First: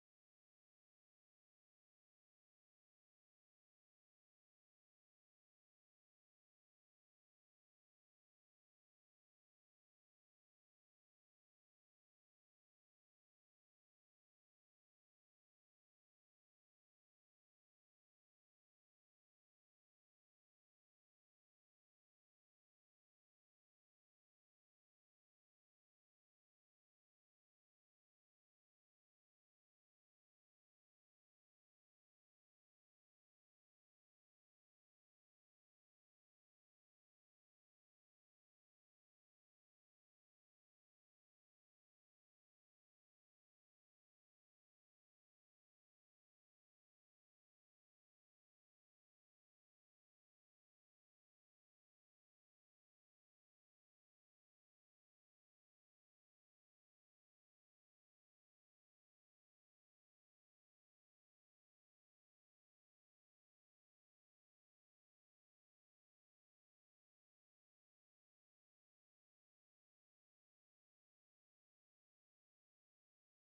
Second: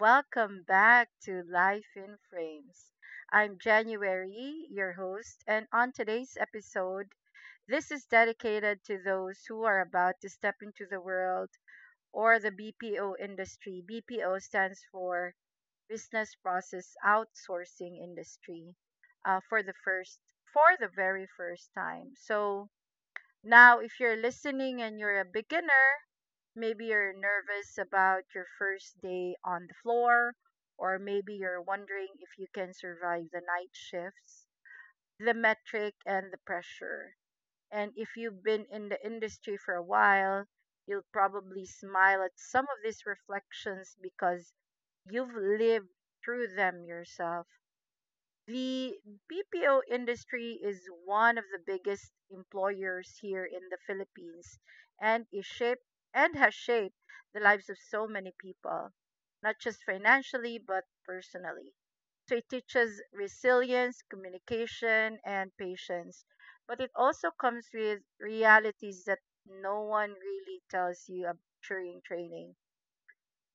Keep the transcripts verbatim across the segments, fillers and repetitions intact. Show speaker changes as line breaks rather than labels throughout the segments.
welcome back to Life in Frames. I'm January, your host, and on today's episode, this is dedicated to those who are about to step into the world or the B P O industry. B P O stands for Business Process Outsourcing Industry uh, for the first for the very first time. So now if you're listening and you're a beginner, maybe you're nervous about your first day on the floor, or maybe you're wondering if you can survive the night shifts, the metric, and the pressure. And if you've been in the industry for a while, you'll probably smile at some of these reflections because you've lived through them yourself. The B P O industry is one of the biggest employers here in the Philippines and is shaped and has shaped the lives of so many people, not just financially but personally. So it teaches resilience, communication and patience, but it also comes with realities that no one really tells you ab- during training.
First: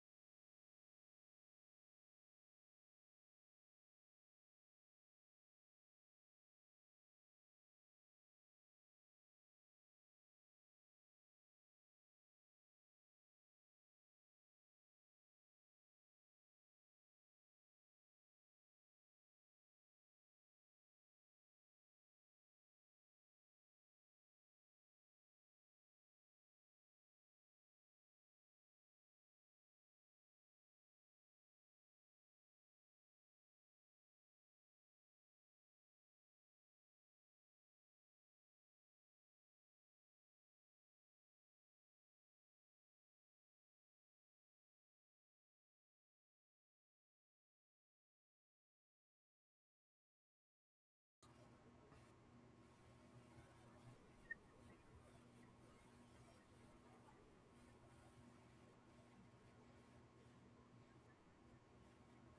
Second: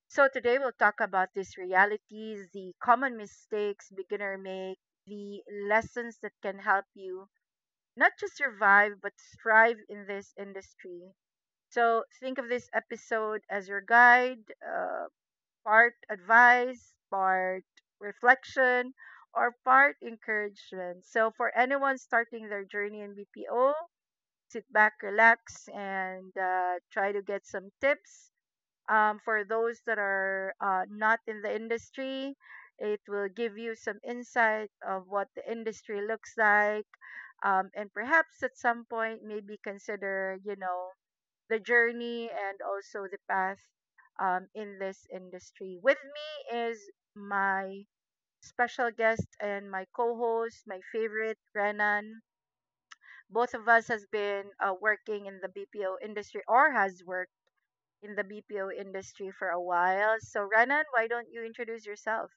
So today we'll talk about these realities, the common mistakes beginner make, the lessons that can help you not just survive but thrive in this industry. So think of this episode as your guide, uh, part advice, part reflection, or part encouragement. So for anyone starting their journey in B P O, sit back, relax, and uh, try to get some tips um, for those that are uh, not in the industry. It will give you some insight of what the industry looks like, um, and perhaps at some point maybe consider, you know, the journey and also the path um, in this industry. With me is my special guest and my co-host, my favorite Renan. Both of us has been uh, working in the B P O industry or has worked in the B P O industry for a while. So, Renan, why don't you introduce yourself?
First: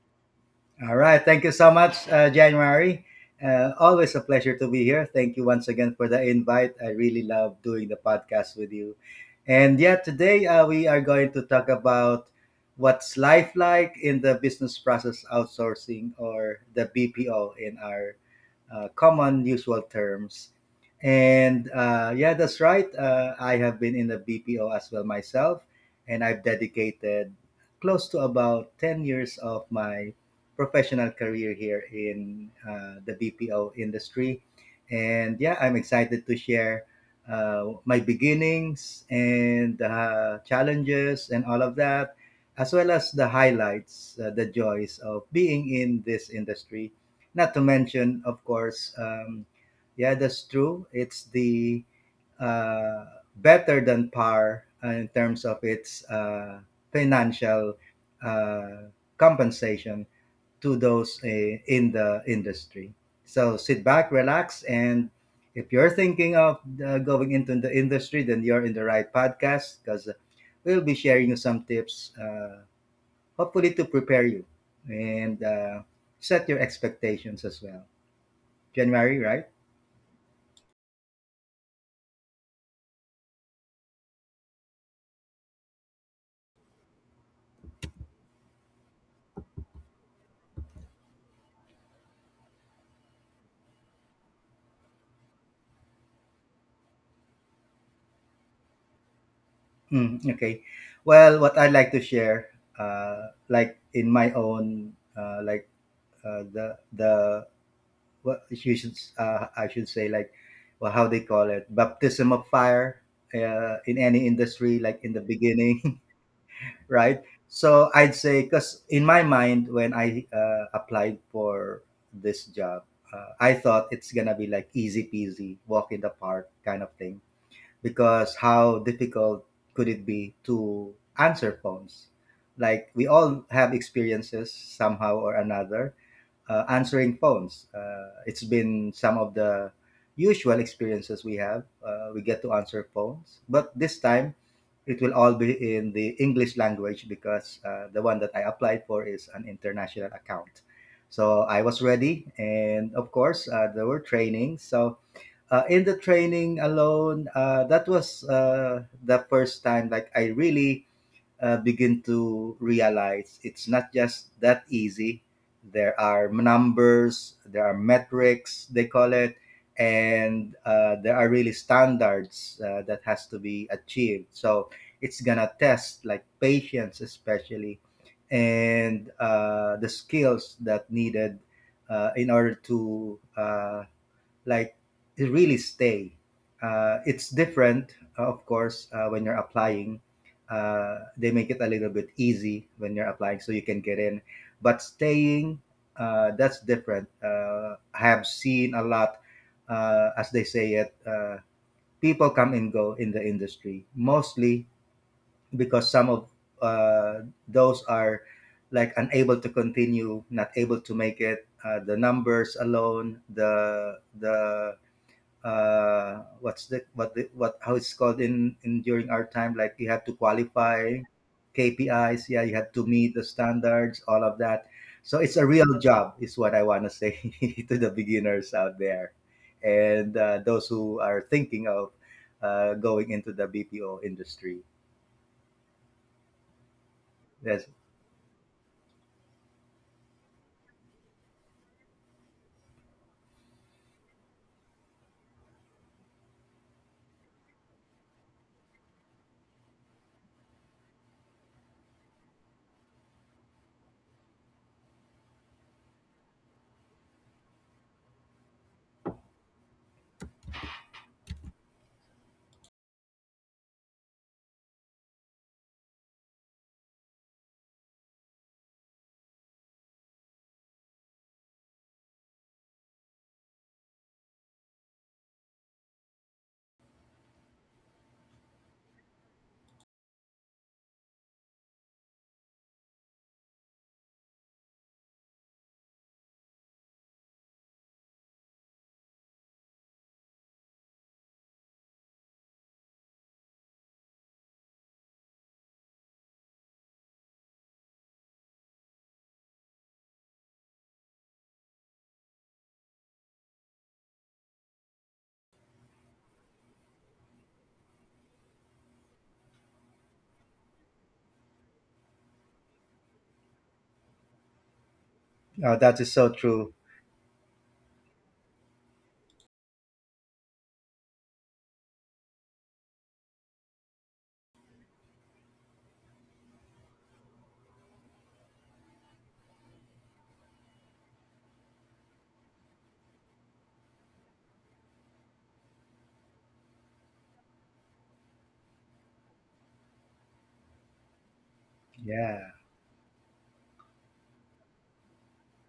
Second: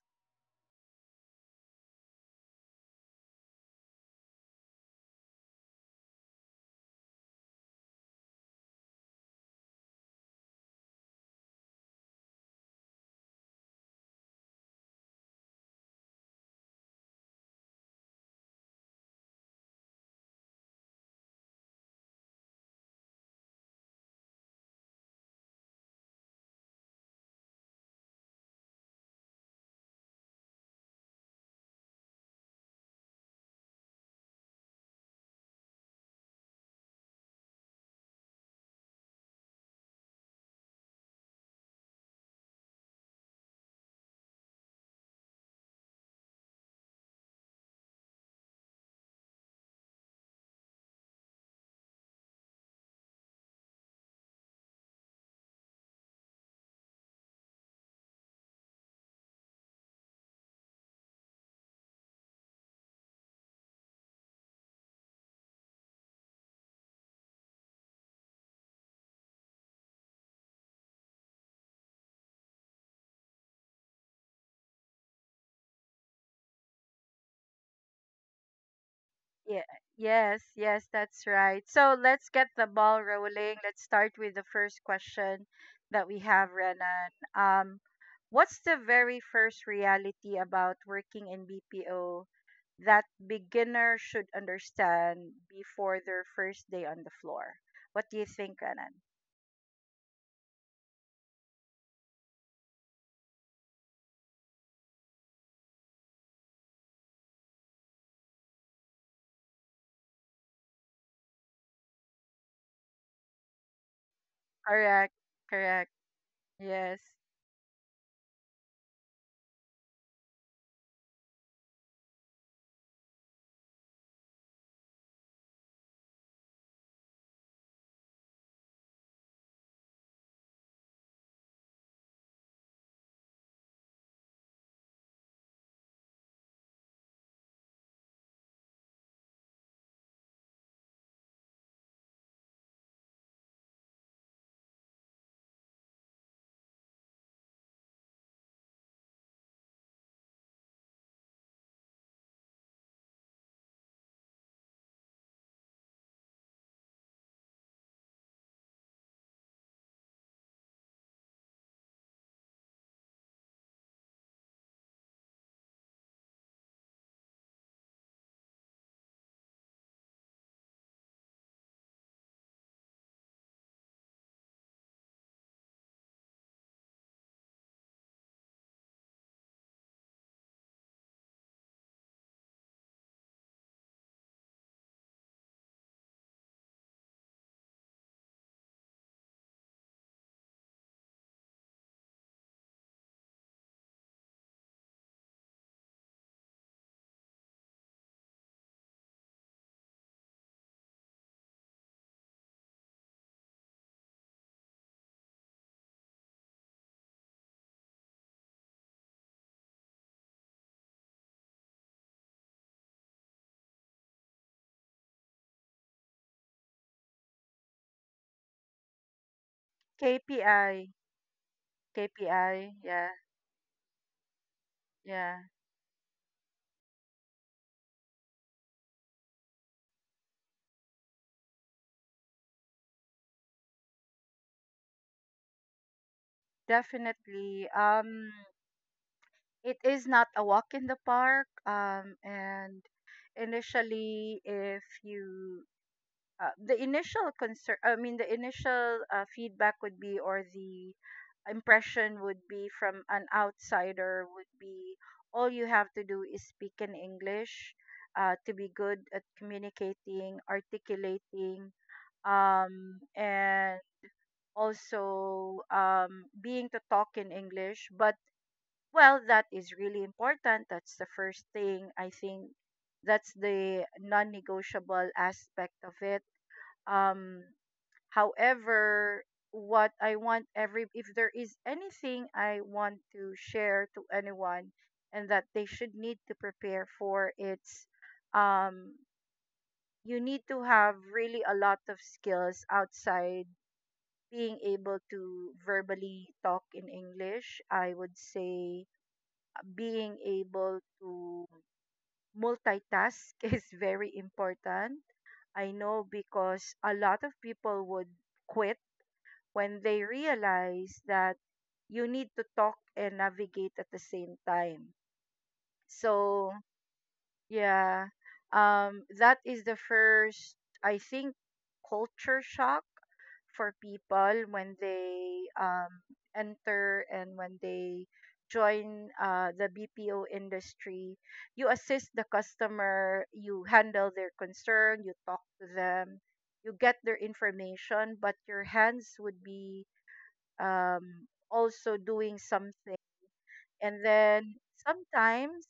All right. Thank you so much, uh, January. Uh, always a pleasure to be here. Thank you once again for the invite. I really love doing the podcast with you. And yeah, today uh, we are going to talk about what's life like in the business process outsourcing or the B P O in our uh, common usual terms. And uh, yeah, that's right. Uh, I have been in the B P O as well myself, and I've dedicated close to about ten years of my professional career here in uh, the B P O industry. And yeah, I'm excited to share uh, my beginnings and uh, challenges and all of that, as well as the highlights, uh, the joys of being in this industry. Not to mention, of course, um, yeah, that's true. It's the uh, better than par uh, in terms of its uh, financial uh, compensation to those uh, in the industry. So sit back, relax, and if you're thinking of uh, going into the industry, then you're in the right podcast because we'll be sharing you some tips, uh, hopefully to prepare you and uh, set your expectations as well. January, right?
Yeah, yes, yes, that's right. So, let's get the ball rolling. Let's start with the first question that we have, Renan. Um, what's the very first reality about working in B P O that beginner should understand before their first day on the floor? What do you think, Renan?
Mm, okay. Well, what I'd like to share, uh, like in my own, uh, like uh, the the what you should uh, I should say, like, well, how they call it, baptism of fire uh, in any industry, like
Correct,
in the
correct.
beginning.
Yes.
Right. So I'd say, because in my mind when I uh, applied for this job, uh, I thought it's gonna be like easy peasy, walk in the park kind of thing, because how difficult could it be to answer phones? Like we all have experiences somehow or another uh, answering phones. Uh, it's been some of the usual experiences we have. Uh, we get to answer phones, but this time it will all be in the English language, because uh, the one that I applied for is an international account. So I was ready, and of course, uh, there were trainings. So uh, in the training alone, uh, that was uh, the first time, like, I really uh, begin to realize it's not just that easy. There are numbers, there are metrics, they call it, and uh, there are really standards uh, that has to be achieved. So it's gonna test like patience, especially, and uh, the skills that needed uh, in order to uh, like really stay. Uh, it's different, uh, of course, uh, when you're applying. Uh, they make it a little bit easy when you're applying, so you can get in. But staying, uh, that's different. Uh, I have seen a lot, uh, as they say it, uh, people come and go in the industry, mostly because some of uh, those are like unable to continue, not able to make it. Uh, the numbers alone, the the uh what's the what the what how it's called, in in during our time, like you have to
KPI,
qualify. K P I s, yeah, you have
KPI.
to
Yeah,
meet the standards, all of that. So it's
yeah.
a real job, is what I want to say. To the beginners out there, and uh, those who are thinking of uh, going into the B P O industry, that's...
Definitely. Um, it is not a walk in the park. Um, and initially, if you uh, the initial concern, I mean, the initial uh, feedback would be, or the impression would be from an outsider, would be all you have to do is speak in English, uh, to be good at communicating, articulating, um, and also um, being to talk in English. But well, that is really important. That's the first thing. I think that's the non-negotiable aspect of it. Um, However, what I want every if there is anything I want to share to anyone and that they should need to prepare for, it's um, you need to have really a lot of skills outside being able to verbally talk in English. I would say being able to multitask is very important. I know because a lot of people would quit when they realize that you need to talk and navigate at the same time.
Oh, that is so
So,
true.
yeah, um, that is the first, I think, culture shock for people when they um, enter and when they join uh, the B P O industry. You assist the customer, you handle their concern, you talk to them, you get their information, but your hands would be um, also doing
Yeah,
something. And then sometimes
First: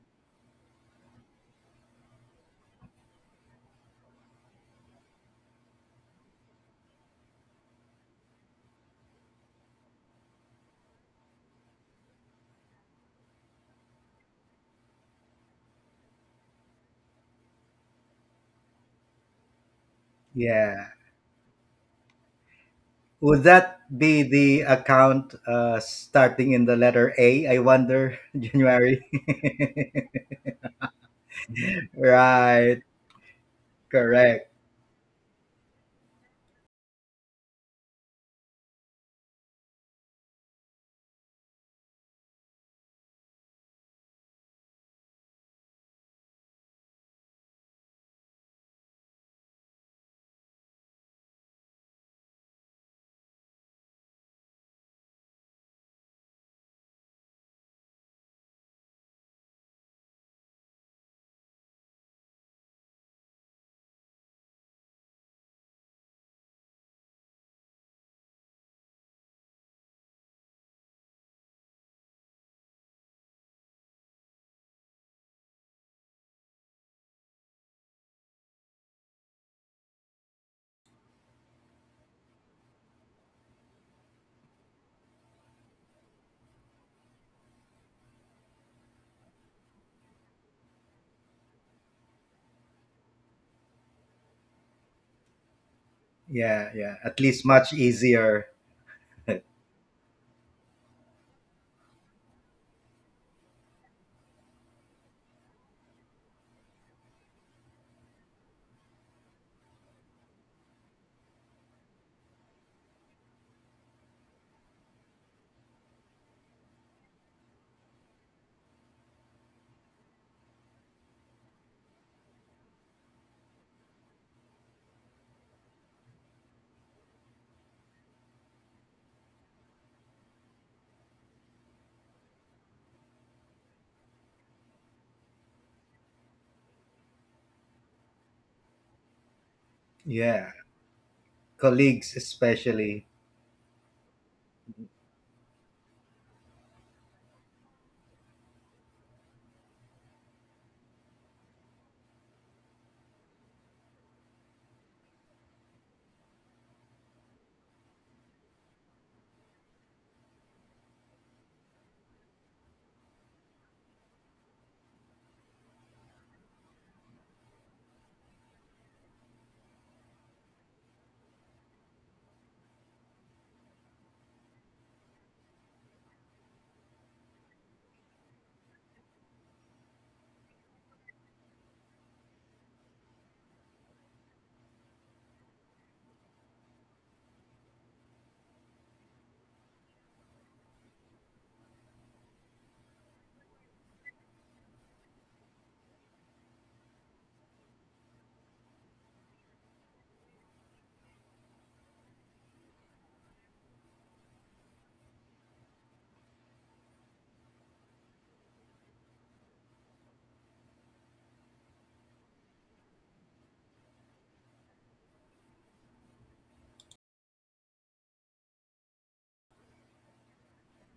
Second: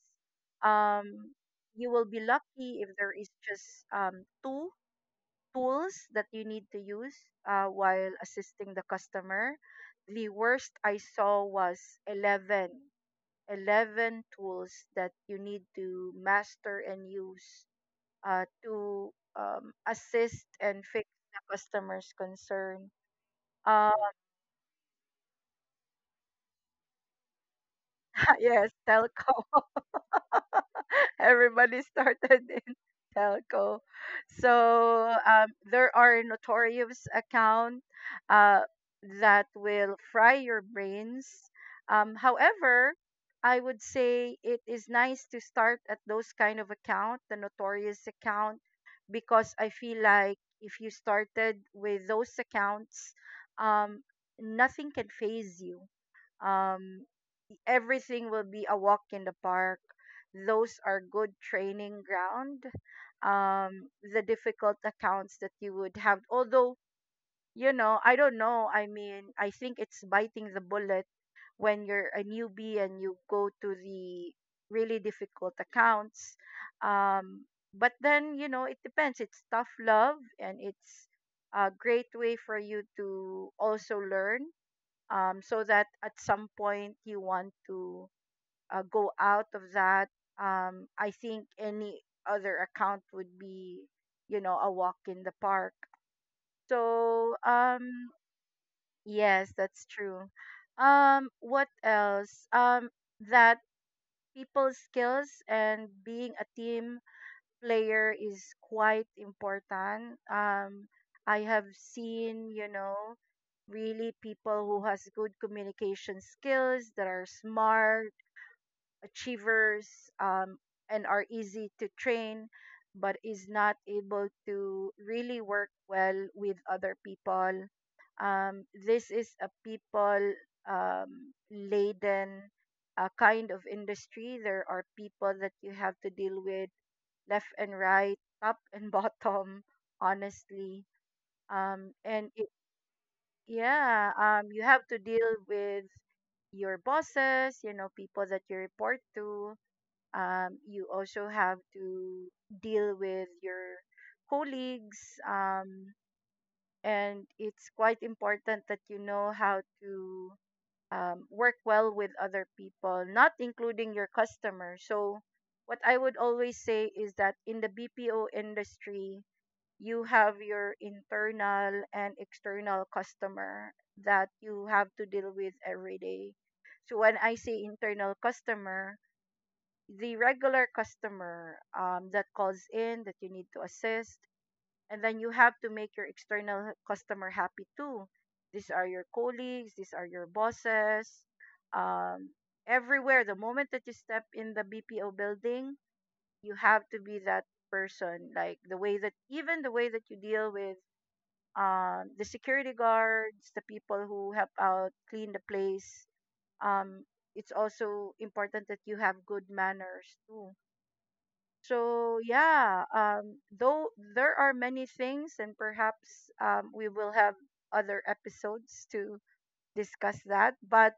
um, you will be lucky if there is just um, two tools that you need to use uh, while assisting the customer. The worst I saw was eleven, eleven tools that you need to master and use uh, to um, assist and
yeah.
fix the customer's concern.
Would that
Uh,
be the account uh, starting in the letter A, I wonder,
yes,
January?
telco. Everybody started in
Right.
telco.
Correct.
So um, there are notorious account uh, that will fry your brains. Um, however, I would say it is nice to start at those kind of account, the notorious account, because I feel like if you started with those accounts, um, nothing can phase you. Um, Everything will be a walk in the park. Those are good training ground. Um, the difficult accounts that you would have, although, you know, I don't know. I mean, I think it's biting the bullet when you're a newbie and you go to the really difficult accounts. Um, but then you know, it depends. It's tough love, and it's a great way for you to also learn um, so that at some point you want to uh, go out of that. Um, I think any other account would be, you know, a walk in the park.
Yeah. Yeah. At
So,
least much
um,
easier.
yes, that's true. Um, what else? Um, that people skills and being a team player is quite important. Um, I have seen, you know, really people who has good communication skills that are smart achievers um, and are easy to train but is not able to really work well with other people. Um, this is a people um, laden uh, kind of industry. There are people that you have to deal with left and right, top and bottom,
Yeah.
honestly, um,
Colleagues,
and it,
especially.
yeah, um, you have to deal with your bosses, you know, people that you report to. Um, you also have to deal with your colleagues, um, and it's quite important that you know how to um, work well with other people, not including your customers. So what I would always say is that in the BPO industry, you have your internal and external customer that you have to deal with every day. So when I say internal customer, the regular customer um, that calls in that you need to assist, and then you have to make your external customer happy too. These are your colleagues, these are your bosses. um, Everywhere the moment that you step in the BPO building, you have to be that person, like the way that even the way that you deal with um, the security guards, the people who help out clean the place. um, it's also important that you have good manners too. So yeah, um, though there are many things, and perhaps um, we will have other episodes to discuss that. But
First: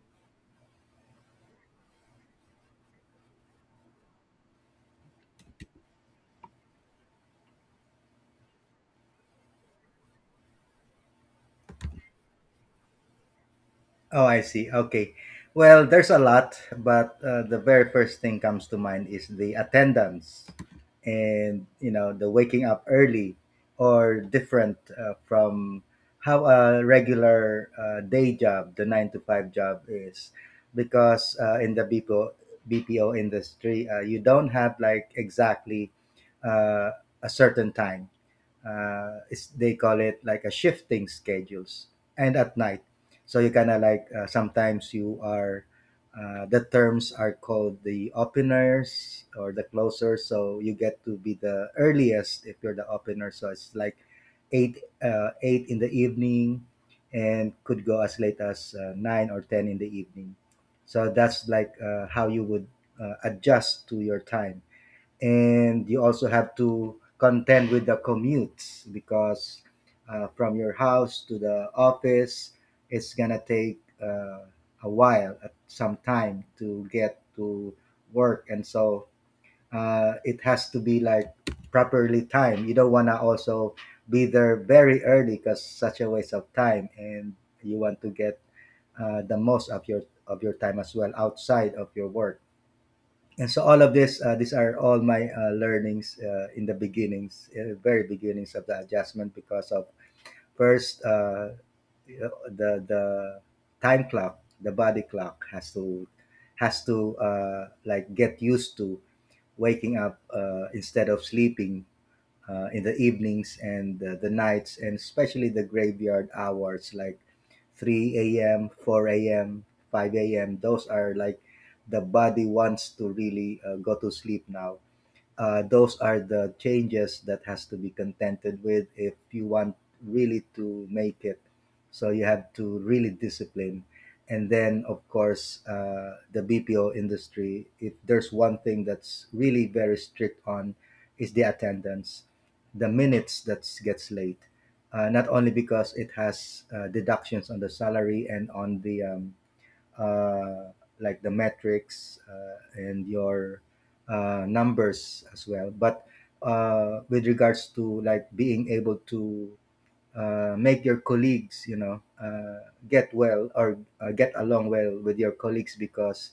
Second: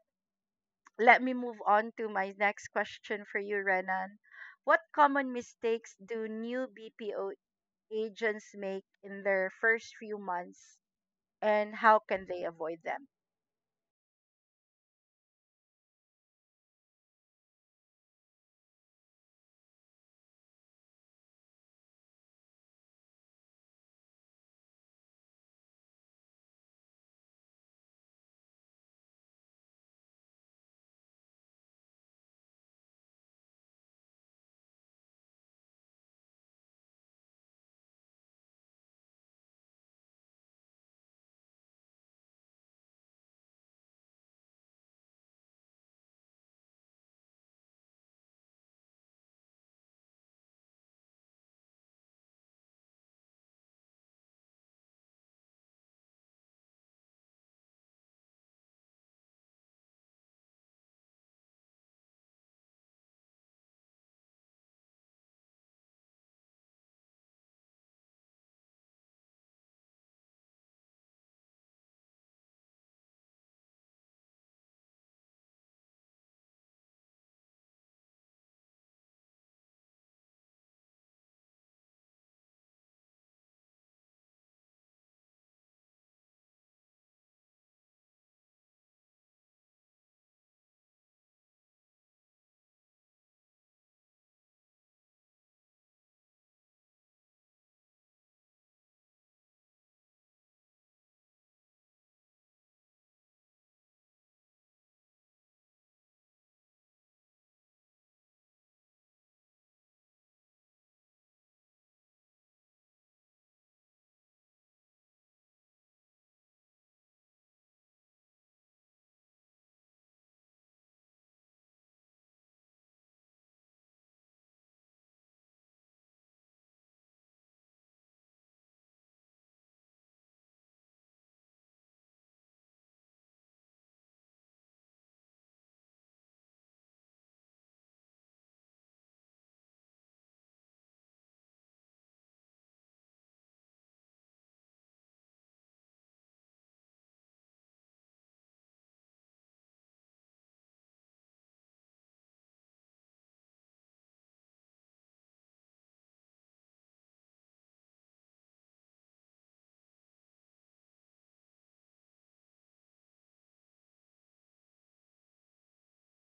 let me move on to my next question for you, Renan. What common mistakes do new B P O agents make in their first few months, and how can they avoid them?
Oh, I see. Okay. Well, there's a lot, but uh, the very first thing comes to mind is the attendance and, you know, the waking up early, or different uh, from how a regular uh, day job, the nine to five job, is. Because uh, in the B P O, B P O industry, uh, you don't have like exactly uh, a certain time. Uh, it's, they call it like a shifting schedules, and at night, so you kind of like uh, sometimes you are, uh, the terms are called the openers or the closers, so you get to be the earliest if you're the opener. So it's like eight uh, eight in the evening, and could go as late as uh, nine or ten in the evening. So that's like uh, how you would uh, adjust to your time. And you also have to contend with the commutes, because uh, from your house to the office it's gonna take uh, a while, uh, some time, to get to work. And so uh, it has to be like properly timed. You don't want to also be there very early, because such a waste of time, and you want to get uh, the most of your of your time as well outside of your work. And so all of this, uh, these are all my uh, learnings uh, in the beginnings, uh, very beginnings of the adjustment, because of first, uh, the the time clock, the body clock has to, has to uh, like get used to waking up uh, instead of sleeping uh, in the evenings and uh, the nights, and especially the graveyard hours like three a m, four a m, five a m. Those are like, the body wants to really uh, go to sleep now. Uh, those are the changes that has to be contented with if you want really to make it. So you have to really discipline. And then of course, uh, the bpo industry, if there's one thing that's really very strict on, is the attendance. The minutes that gets late, uh, not only because it has uh, deductions on the salary and on the um, uh, like the metrics uh, and your uh, numbers as well. But uh, with regards to, like, being able to uh, make your colleagues, you know, uh, get well or uh, get along well with your colleagues, because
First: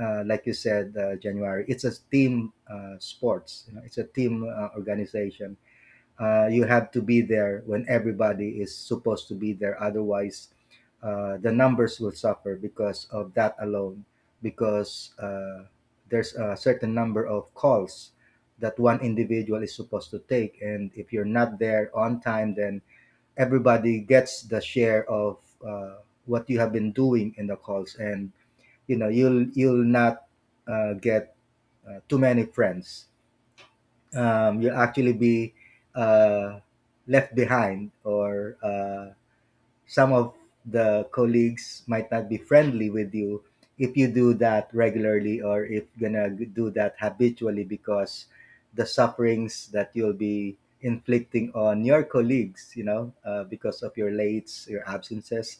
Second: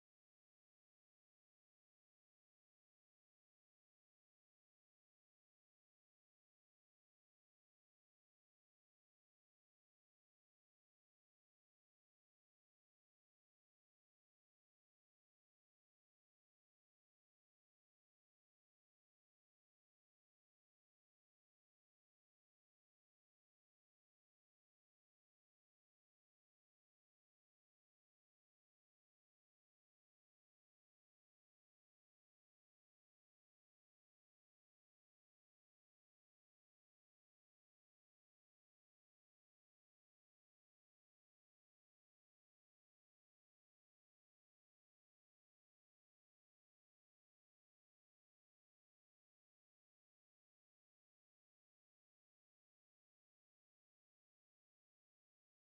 uh, like you said, uh, January, it's a team uh, sports. You know, it's a team uh, organization. Uh, you have to be there when everybody is supposed to be there. Otherwise, uh, the numbers will suffer because of that alone, because uh, there's a certain number of calls that one individual is supposed to take. And if you're not there on time, then everybody gets the share of uh, what you have been doing in the calls. And you know, you'll, you'll not uh, get uh, too many friends. Um, you'll actually be uh, left behind, or uh, some of the colleagues might not be friendly with you if you do that regularly or if gonna do that habitually, because the sufferings that you'll be inflicting on your colleagues, you know, uh, because of your lates, your absences,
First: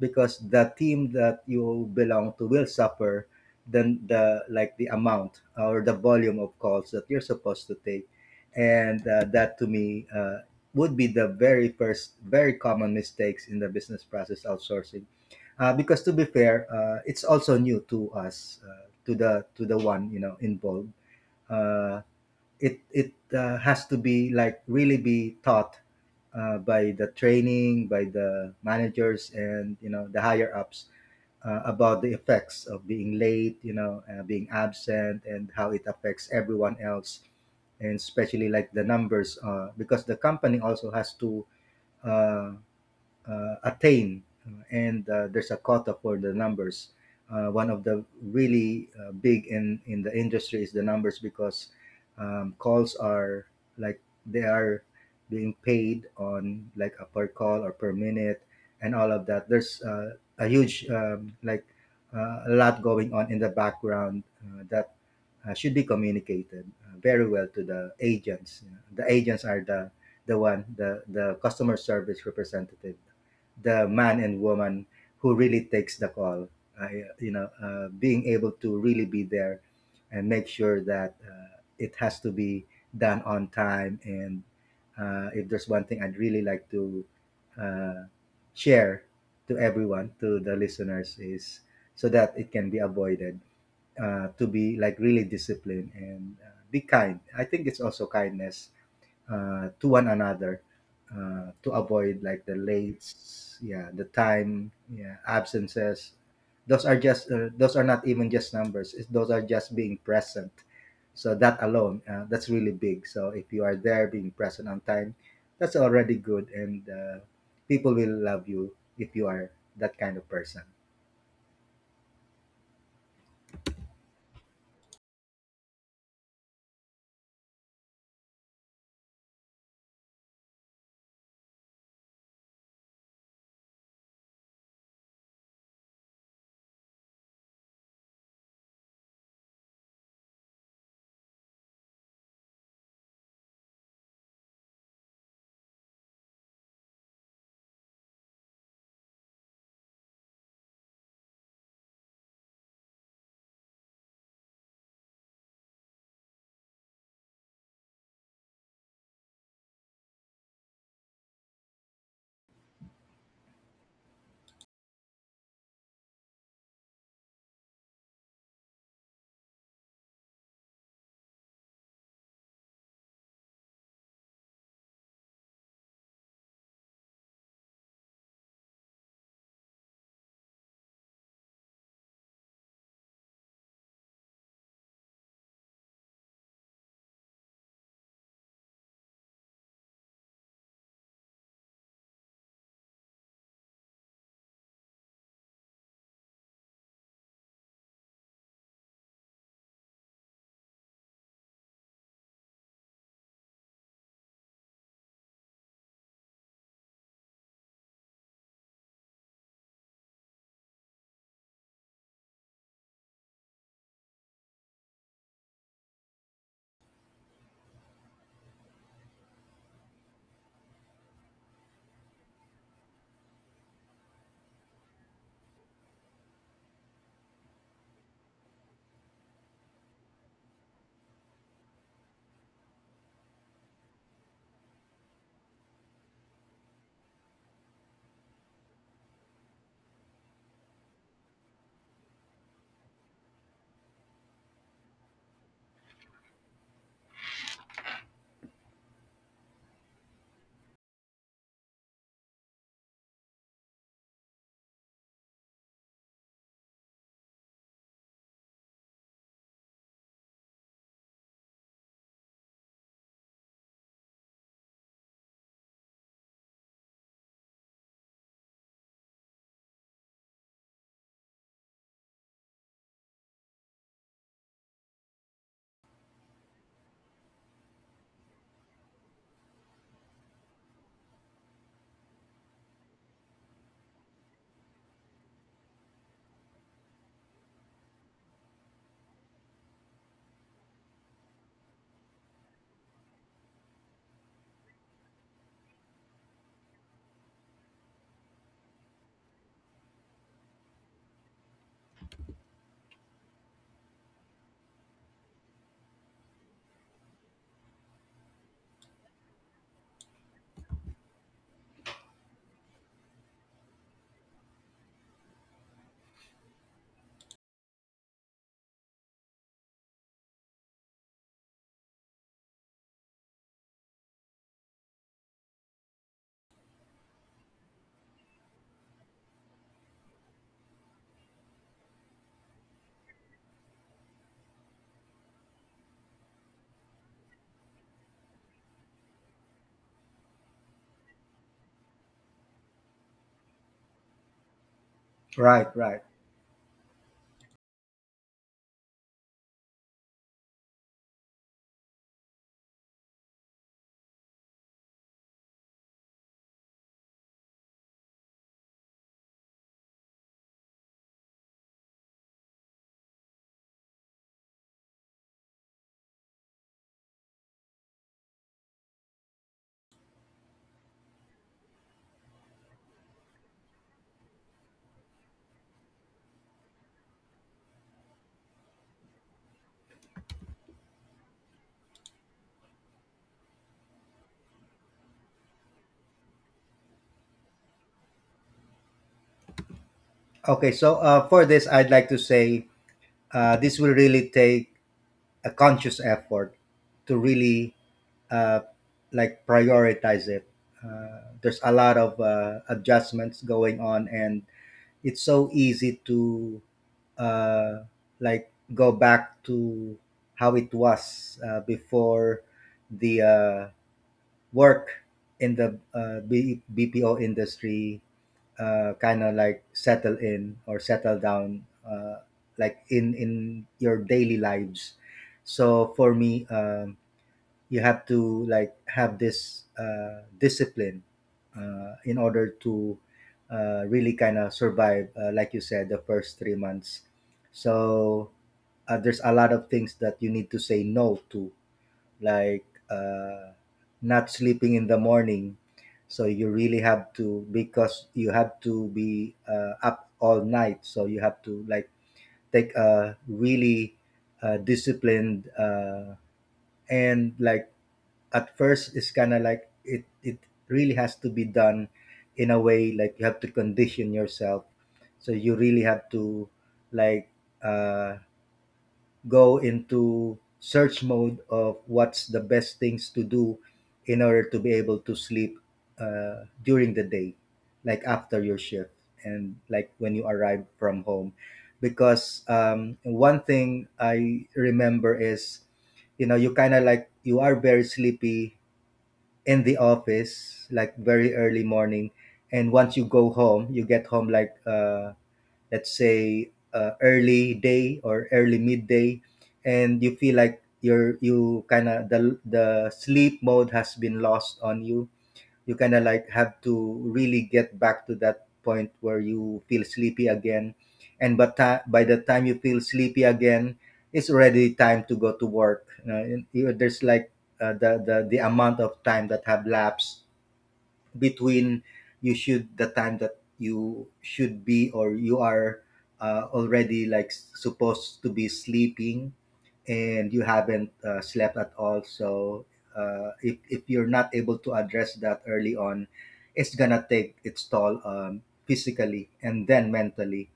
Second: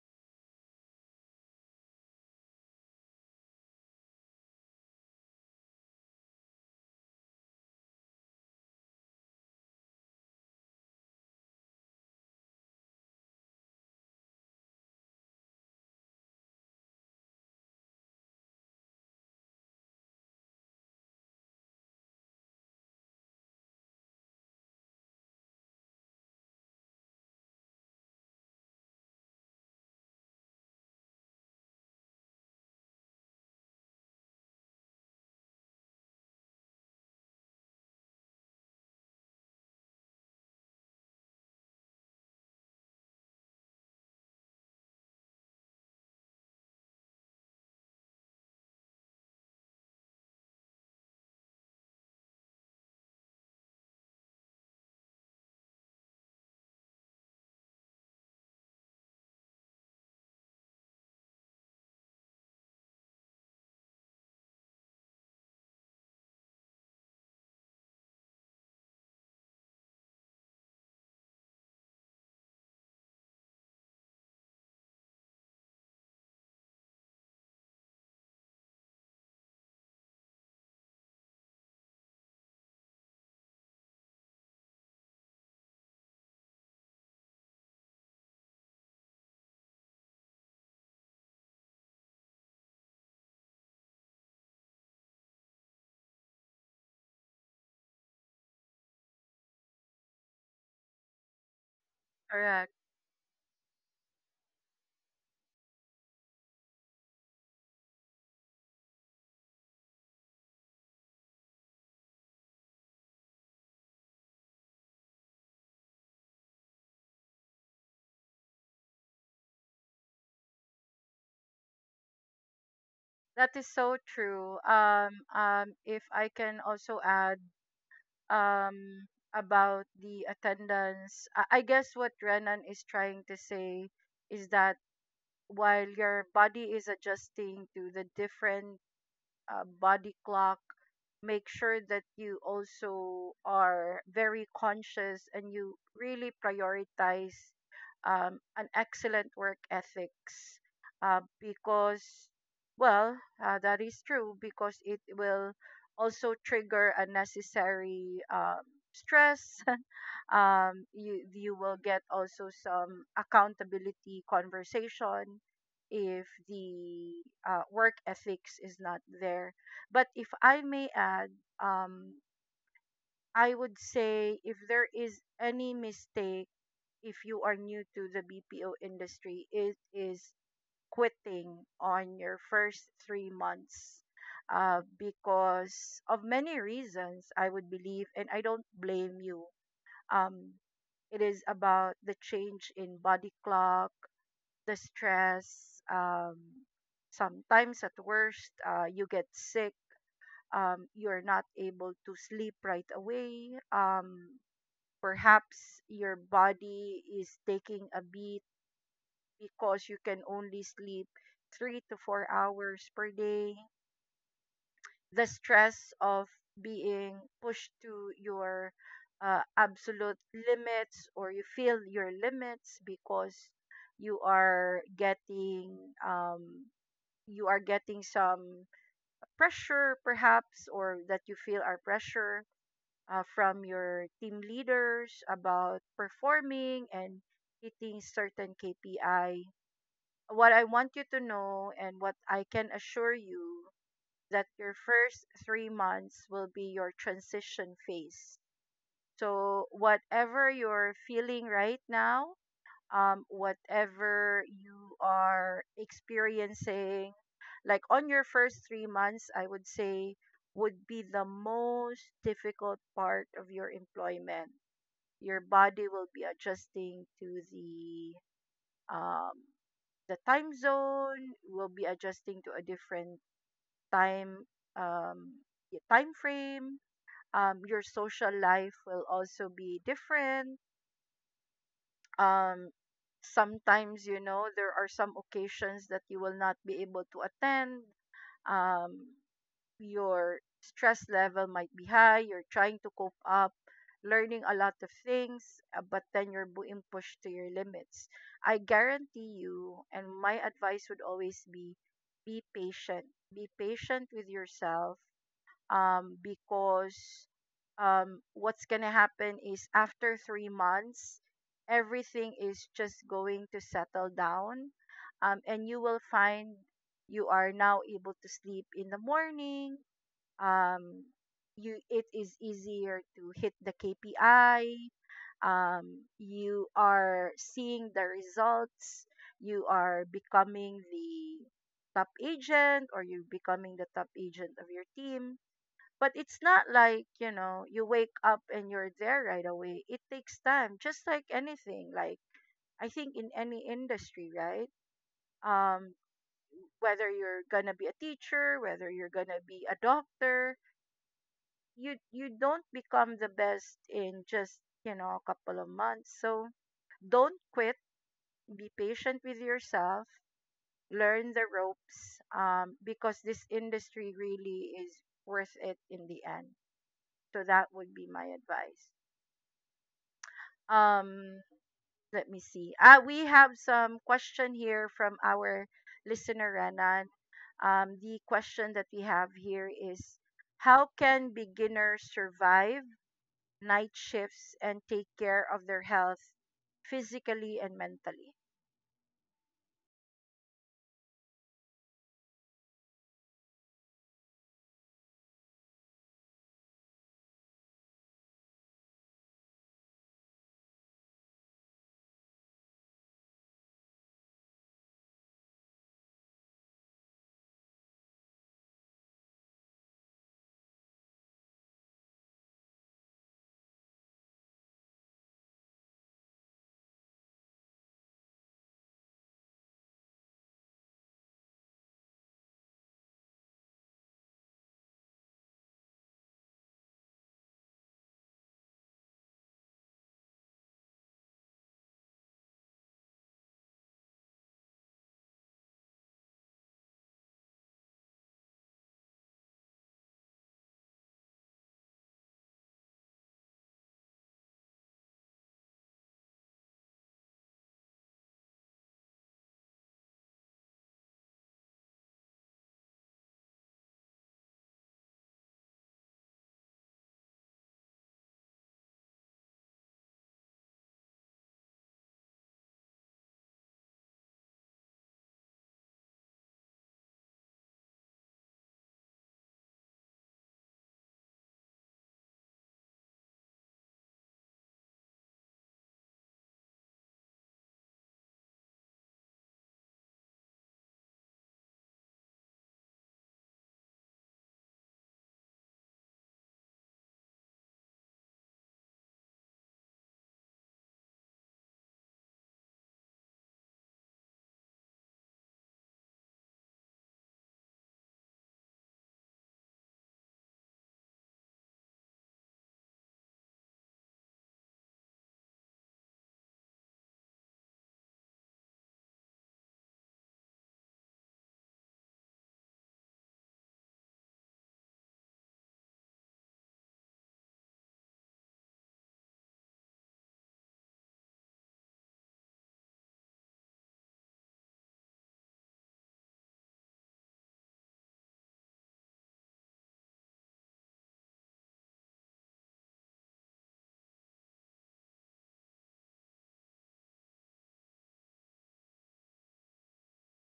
because the team that you belong to will suffer. Then the, like, the amount or the volume of calls that you're supposed to take. And uh, that to me uh, would be the very first, very common mistakes in the business process outsourcing, uh, because to be fair, uh, it's also new to us, uh, to the to the one, you know, involved. uh, it it uh, has to be like really be taught uh, by the training, by the managers and, you know, the higher ups uh, about the effects of being late, you know, uh, being absent and how it affects everyone else, and especially like the numbers, uh, because the company also has to 呃，uh, attain, uh, and uh, there's a quota for the numbers. Uh, one of the really uh, big in in the industry is the numbers, because um, calls are like, they are being paid on like a per call or per minute, and all of that. There's uh, a huge um, like uh, a lot going on in the background uh, that uh, should be communicated uh, very well to the agents. You know, the agents are the the one, the the customer service representative, the man and woman who really takes the call. I, you know, uh, being able to really be there and make sure that uh, it has to be done on time. And uh, if there's one thing I'd really like to uh, share to everyone, to the listeners, is so that it can be avoided. Uh, to be like really disciplined, and uh, be kind. I think it's also kindness uh, to one another, uh, to avoid like the
Correct.
late, yeah, the time, yeah, absences. Those are just, uh, those are not even just numbers, it's, those are just being present. So that alone, uh, that's really big. So if you are there being present on time, that's already good. And uh, people will love you if you are that kind of person.
That is so true. Um, um, if I can also add um about the attendance, I, I guess what Renan is trying to say is that while your body is adjusting to the different uh, body clock, make sure that you also are very conscious and you really prioritize um, an excellent work ethics uh, because well uh, that is true because it will also trigger unnecessary um, stress um, you you will get also some accountability conversation if the uh, work ethics is not there. But if I may add, um, I would say if there is any mistake, if you are new to the B P O industry, it is quitting on your first three months uh, because of many reasons, I would believe, and I don't blame you. Um, it is about the change in body clock, the stress. Um, sometimes, at worst, uh, you get sick. Um, you're not able to sleep right away. Um, perhaps your body is taking a beat because you can only sleep three to four hours per day. The stress of being pushed to your uh, absolute limits, or you feel your limits because you are getting um, you are getting some pressure perhaps, or that you feel are pressure uh, from your team leaders about performing and hitting certain K P I. What I want you to know and what I can assure you that your first three months will be your transition phase. So whatever you're feeling right now, um, whatever you are experiencing. Like on your first three months, I would say would be the most difficult part of your employment. Your body will be adjusting to the um, the time zone. Will be adjusting to a different time um, y- time frame. Um, your social life will also be different. um Sometimes, you know, there are some occasions that you will not be able to attend. um your stress level might be high, you're trying to cope up, learning a lot of things, uh, but then you're being pushed to your limits. I guarantee you, and my advice would always be be patient. Be patient with yourself, um, because um, what's gonna happen is after three months, everything is just going to settle down, um, and you will find you are now able to sleep in the morning. Um, you It is easier to hit the K P I. Um, you are seeing the results. You are becoming the top agent, or you're becoming the top agent of your team. But it's not like, you know, you wake up and you're there right away. It takes time, just like anything. Like, I think in any industry, right?
Right,
Um,
right.
whether you're gonna be a teacher, whether you're gonna be a doctor, you you don't become the best in just, you know, a couple of months. So don't quit. Be patient with yourself. Learn the ropes, um, because this industry really is worth it in the end. So that would be my advice. Um, Let me see. Uh, we have some question here from our listener Renan. Um, the question that we have here is, how can beginners survive night shifts and take care of their health physically and mentally?
Okay, so uh, for this I'd like to say uh, this will really take a conscious effort to really, uh, like, prioritize it. Uh, there's a lot of uh, adjustments going on, and it's so easy to uh, like go back to how it was uh, before the uh, work in the uh, B- BPO industry, uh, kind of like settle in or settle down, uh, like in in your daily lives. So for me, um, you have to like have this uh, discipline uh, in order to uh, really kind of survive, uh, like you said, the first three months. So uh, there's a lot of things that you need to say no to, like, uh, not sleeping in the morning. So you really have to, because you have to be uh, up all night. So you have to like take a really uh, disciplined, uh, and like at first it's kind of like it it really has to be done in a way, like you have to condition yourself. So you really have to like uh go into search mode of what's the best things to do in order to be able to sleep uh, during the day, like after your shift and like when you arrive from home. Because um, one thing I remember is, you know, you kind of like you are very sleepy in the office, like very early morning. And once you go home, you get home like uh, let's say uh, early day or early midday, and you feel like you're, you kind of, the the sleep mode has been lost on you. You kind of like have to really get back to that point where you feel sleepy again. And but ti by the time you feel sleepy again, it's already time to go to work, you know, and you- there's like uh, the, the the amount of time that have lapsed between you should, the time that you should be, or you are uh, already like s- supposed to be sleeping, and you haven't uh, slept at all. So uh, if, if you're not able to address that early on, it's gonna take its toll, um, physically and then mentally.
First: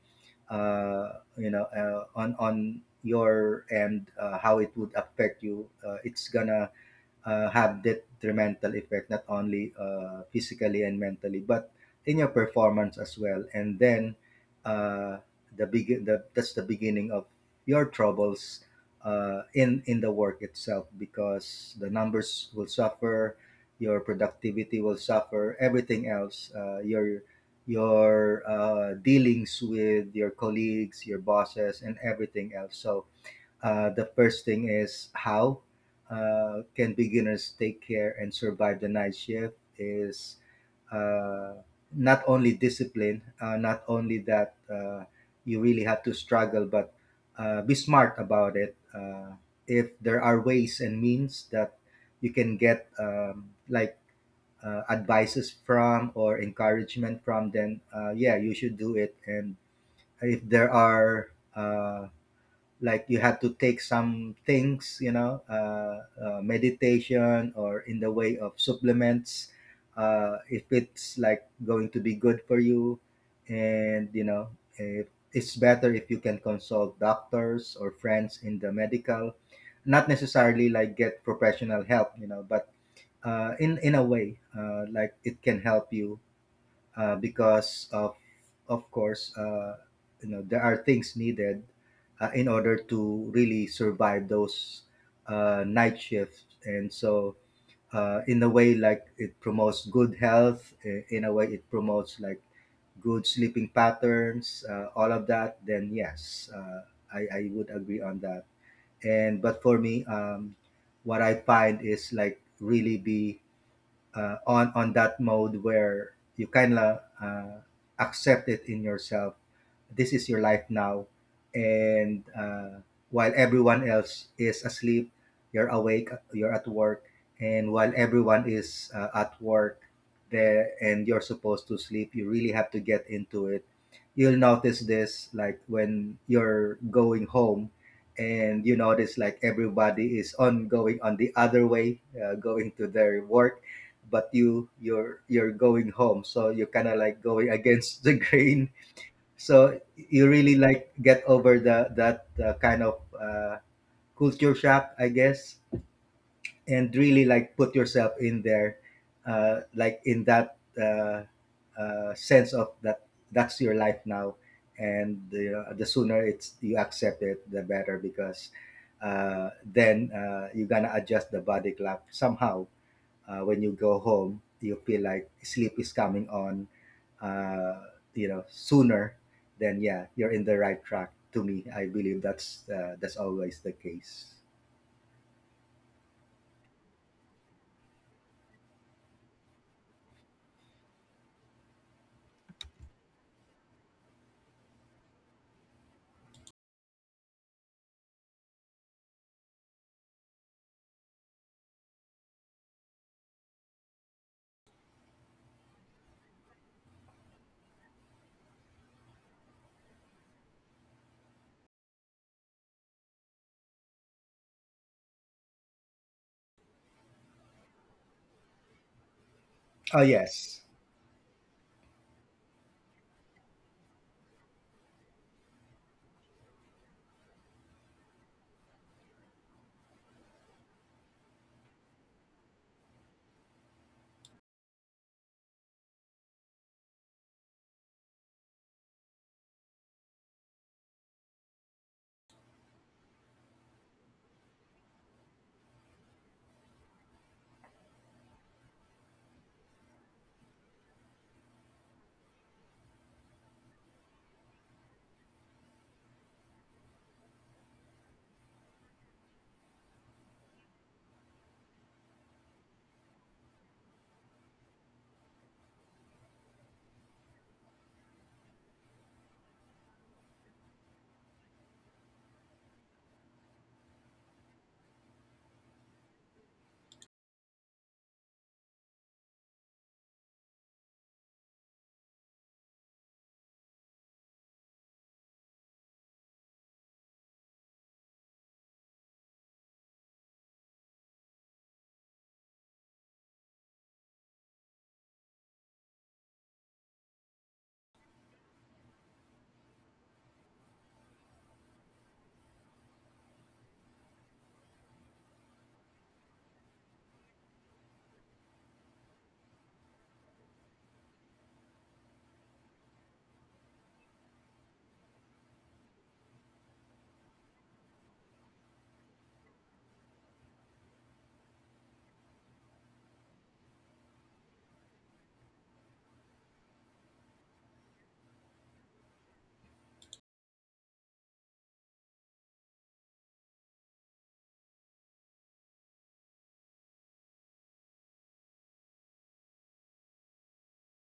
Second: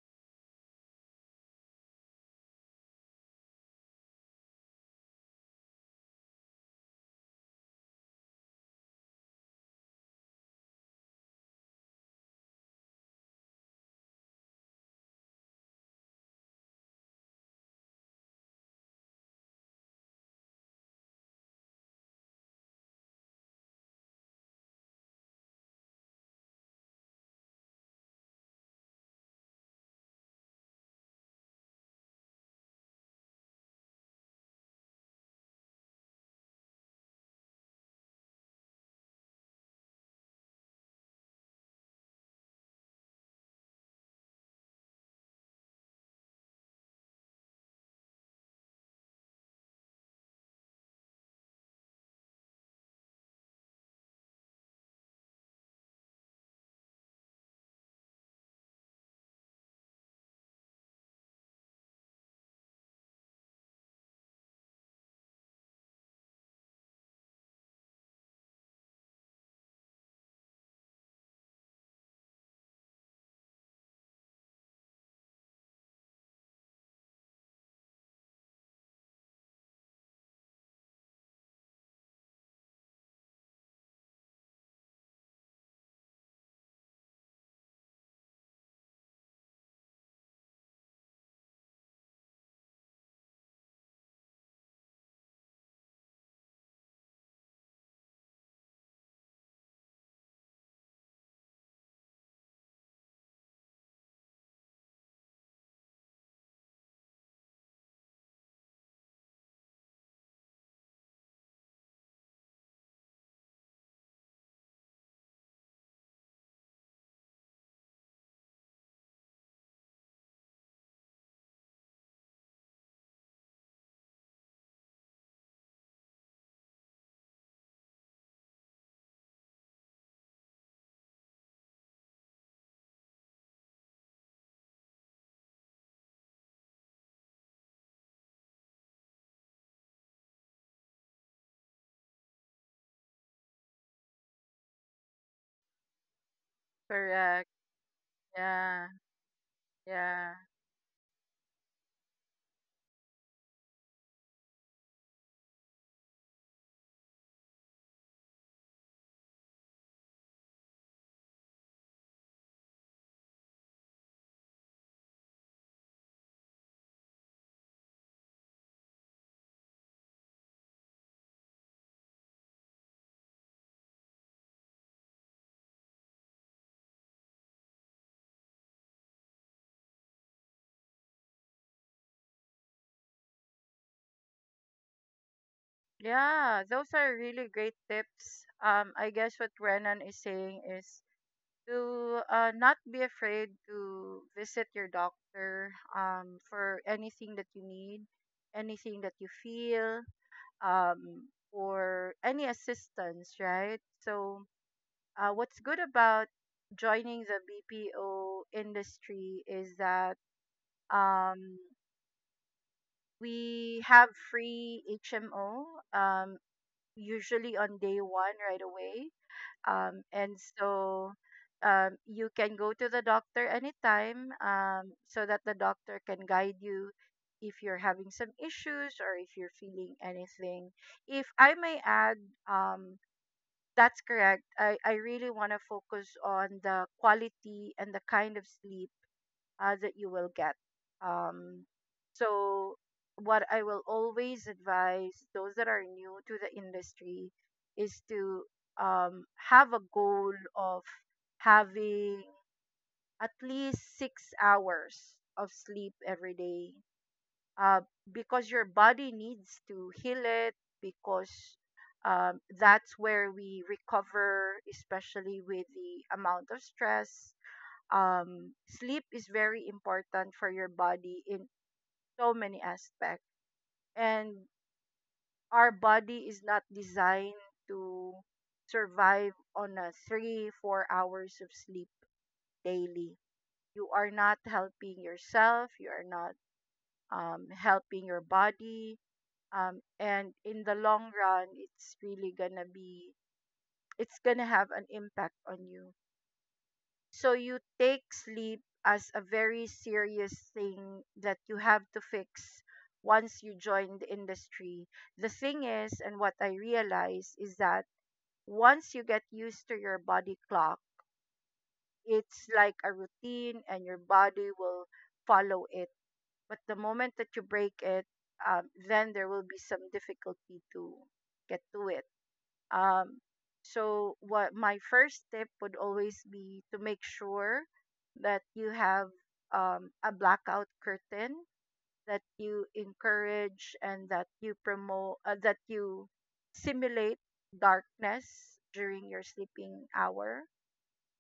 uh, you know, uh, on on your end, uh, how it would affect you, uh, it's gonna uh, have that detrimental effect not only uh, physically and mentally but in your performance as well. And then uh, the big the, that's the beginning of your troubles uh, in in the work itself, because the numbers will suffer, your productivity will suffer, everything else, uh, your your uh, dealings with your colleagues, your bosses, and everything else. So uh, the first thing is, how uh, can beginners take care and survive the night shift is uh, not only discipline, uh, not only that, uh, you really have to struggle, but uh, be smart about it. Uh, if there are ways and means that you can get, um, like uh, advices from or encouragement from, then, uh, yeah, you should do it. And if there are uh, like, you have to take some things, you know, uh, uh, meditation or in the way of supplements, uh, if it's like going to be good for you, and you know, if it's better if you can consult doctors or friends in the medical, not necessarily like get professional help, you know, but uh, in in a way, uh, like it can help you uh, because of of course, uh, you know, there are things needed uh, in order to really survive those uh, night shifts. And so uh, in a way, like it promotes good health, i- in a way it promotes like good sleeping patterns, uh, all of that, then yes, uh, I, I would agree on that. And but for me, um, what I find is like, really be uh, on on that mode where you kind of uh, accept it in yourself. This is your life now, and uh, while everyone else is asleep, you're awake. You're at work, and while everyone is uh, at work, there, and you're supposed to sleep, you really have to get into it. You'll notice this like when you're going home and you notice like everybody is on going on the other way, uh, going to their work, but you you're you're going home, so you kind of like
Correct.
going against the grain.
Yeah,
So you
yeah,
really like get over the that uh, kind of uh, culture shock, I guess, and really like put yourself in there, uh, like in that uh, uh, sense of that, that's your life now. And the, the sooner it's you accept it, the better, because uh, then uh, you're gonna adjust the body clock somehow. Uh, when you go home, you feel like sleep is coming on, uh, you know, sooner, then yeah, you're in the right track. To me, I believe that's uh, that's always the case.
yeah. Those are really great tips. Um, I guess what Renan is saying is to uh, not be afraid to visit your doctor um, for anything that you need, anything that you feel, um, or any assistance, right? So, uh, what's good about joining the B P O industry is that um, we have free H M O, um, usually on day one right away,
Oh
um, and
yes,
so um, you can go to the doctor anytime, um, so that the doctor can guide you if you're having some issues or if you're feeling anything. If I may add, um, that's correct. I, I really want to focus on the quality and the kind of sleep uh, that you will get. Um, so, what I will always advise those that are new to the industry is to, um, have a goal of having at least six hours of sleep every day, uh, because your body needs to heal it, because, um, that's where we recover, especially with the amount of stress. Um, sleep is very important for your body in so many aspects. And our body is not designed to survive on a three, four hours of sleep daily. You are not helping yourself, you are not um, helping your body. Um, and in the long run, it's really gonna be, it's gonna have an impact on you. So you take sleep as a very serious thing that you have to fix once you join the industry. The thing is, and what I realize is that once you get used to your body clock, it's like a routine and your body will follow it. But the moment that you break it, um, then there will be some difficulty to get to it. Um, so what my first tip would always be to make sure that you have, um, a blackout curtain, that you encourage and that you promote, uh, that you simulate darkness during your sleeping hour.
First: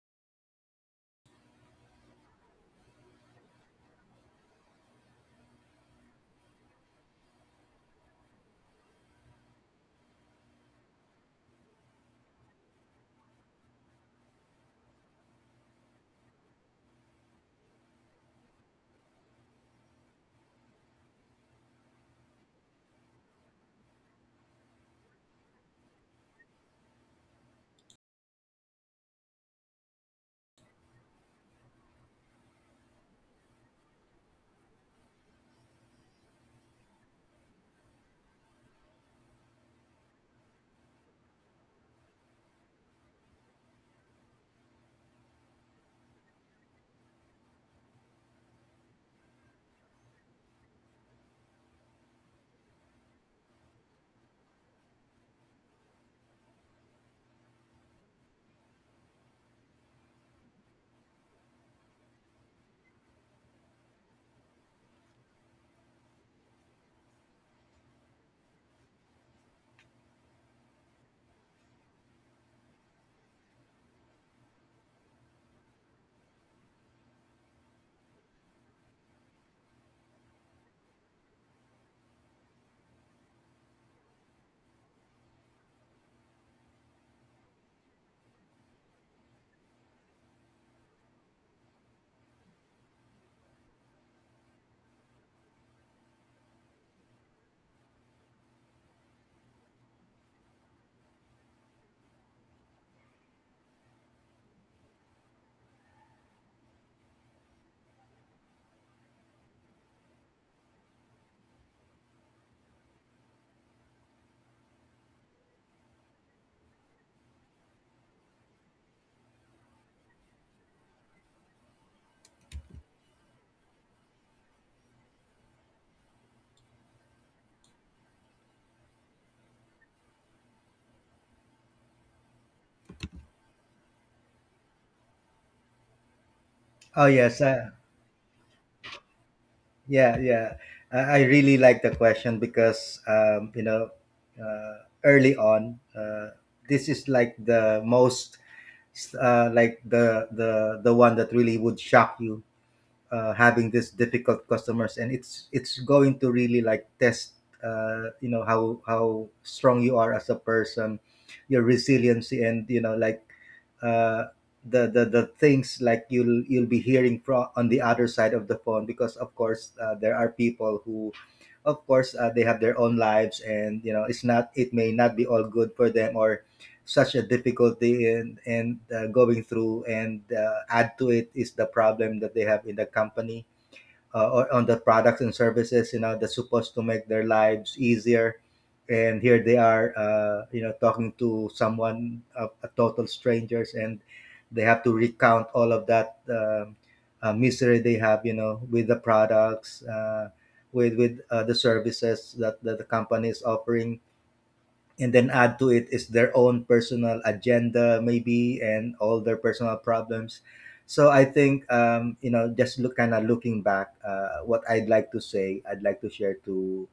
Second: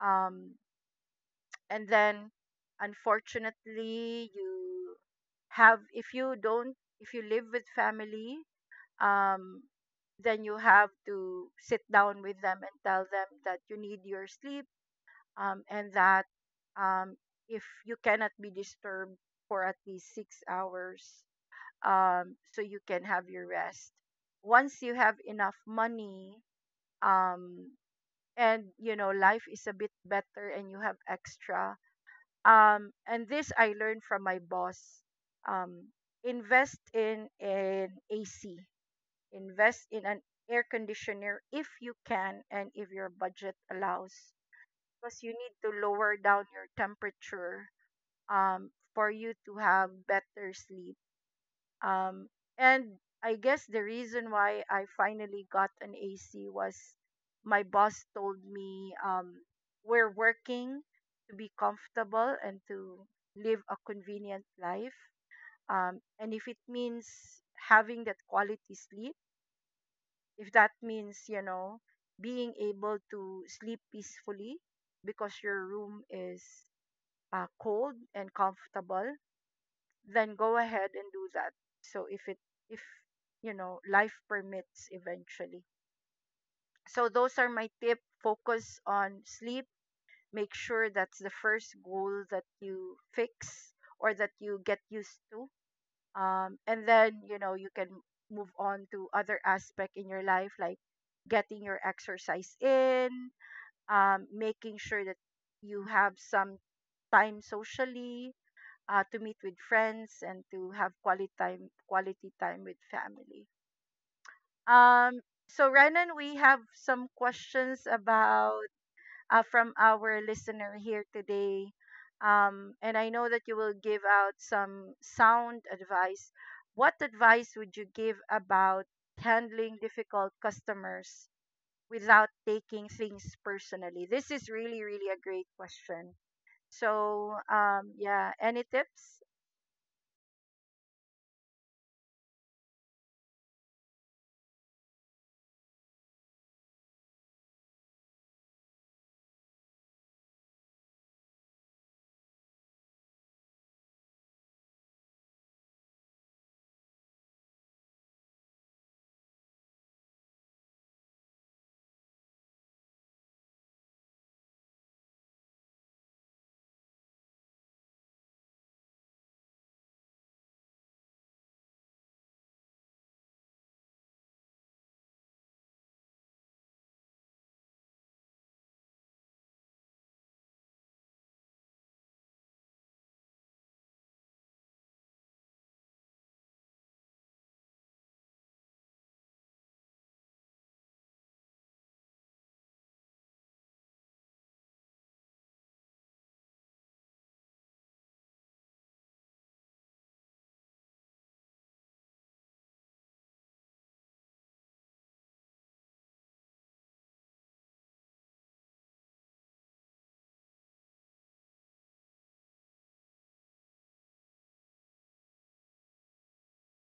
Um, and then, unfortunately, you have if you don't if you live with family, um, then you have to sit down with them and tell them that you need your sleep, um, and that, um, if you cannot be disturbed for at least six hours, um, so you can have your rest once you have enough money, um, and you know life is a bit better and you have extra. Um, and this I learned from my boss: um, invest in an AC. Invest in an air conditioner if you can and if your budget allows. Because you need to lower down your temperature, um, for you to have better sleep. Um, and I guess the reason why I finally got an A C was my boss told me, um, we're working to be comfortable and to live a convenient life. Um, and if it means having that quality sleep, if that means, you know, being able to sleep peacefully because your room is uh, cold and comfortable, then go ahead and do that. So if it if you know life permits eventually. So those are my tip: focus on sleep, make sure that's the first goal that you fix or that you get used to, um, and then, you know, you can move on to other aspect in your life, like getting your exercise in, um, making sure that you have some time socially, uh, to meet with friends and to have quality time quality time with family. um, so, Renan, we have some questions about, uh, from our listener here today. Um, and I know that you will give out some sound advice. What advice would you give about handling difficult customers without taking things personally? This is really, really a great question.
oh
So,
yes, uh,
um, yeah, any tips?
yeah, yeah. I, I really like the question, because um, you know, uh, early on, uh, this is like the most uh, like the the the one that really would shock you, uh, having this difficult customers, and it's it's going to really like test, uh, you know, how how strong you are as a person, your resiliency, and you know, like uh, the, the the things like you'll you'll be hearing from on the other side of the phone, because of course uh, there are people who, of course, uh, they have their own lives, and you know, it's not, it may not be all good for them, or such a difficulty, and and uh, going through, and uh, add to it is the problem that they have in the company uh, or on the products and services, you know, that's supposed to make their lives easier. And here they are, uh, you know, talking to someone, a, a total strangers, and they have to recount all of that, um uh, misery they have, you know, with the products, uh, with with uh, the services that, that the company is offering. And then add to it is their own personal agenda, maybe, and all their personal problems. So I think, um, you know, just look, kind of looking back, uh, what I'd like to say, I'd like to share to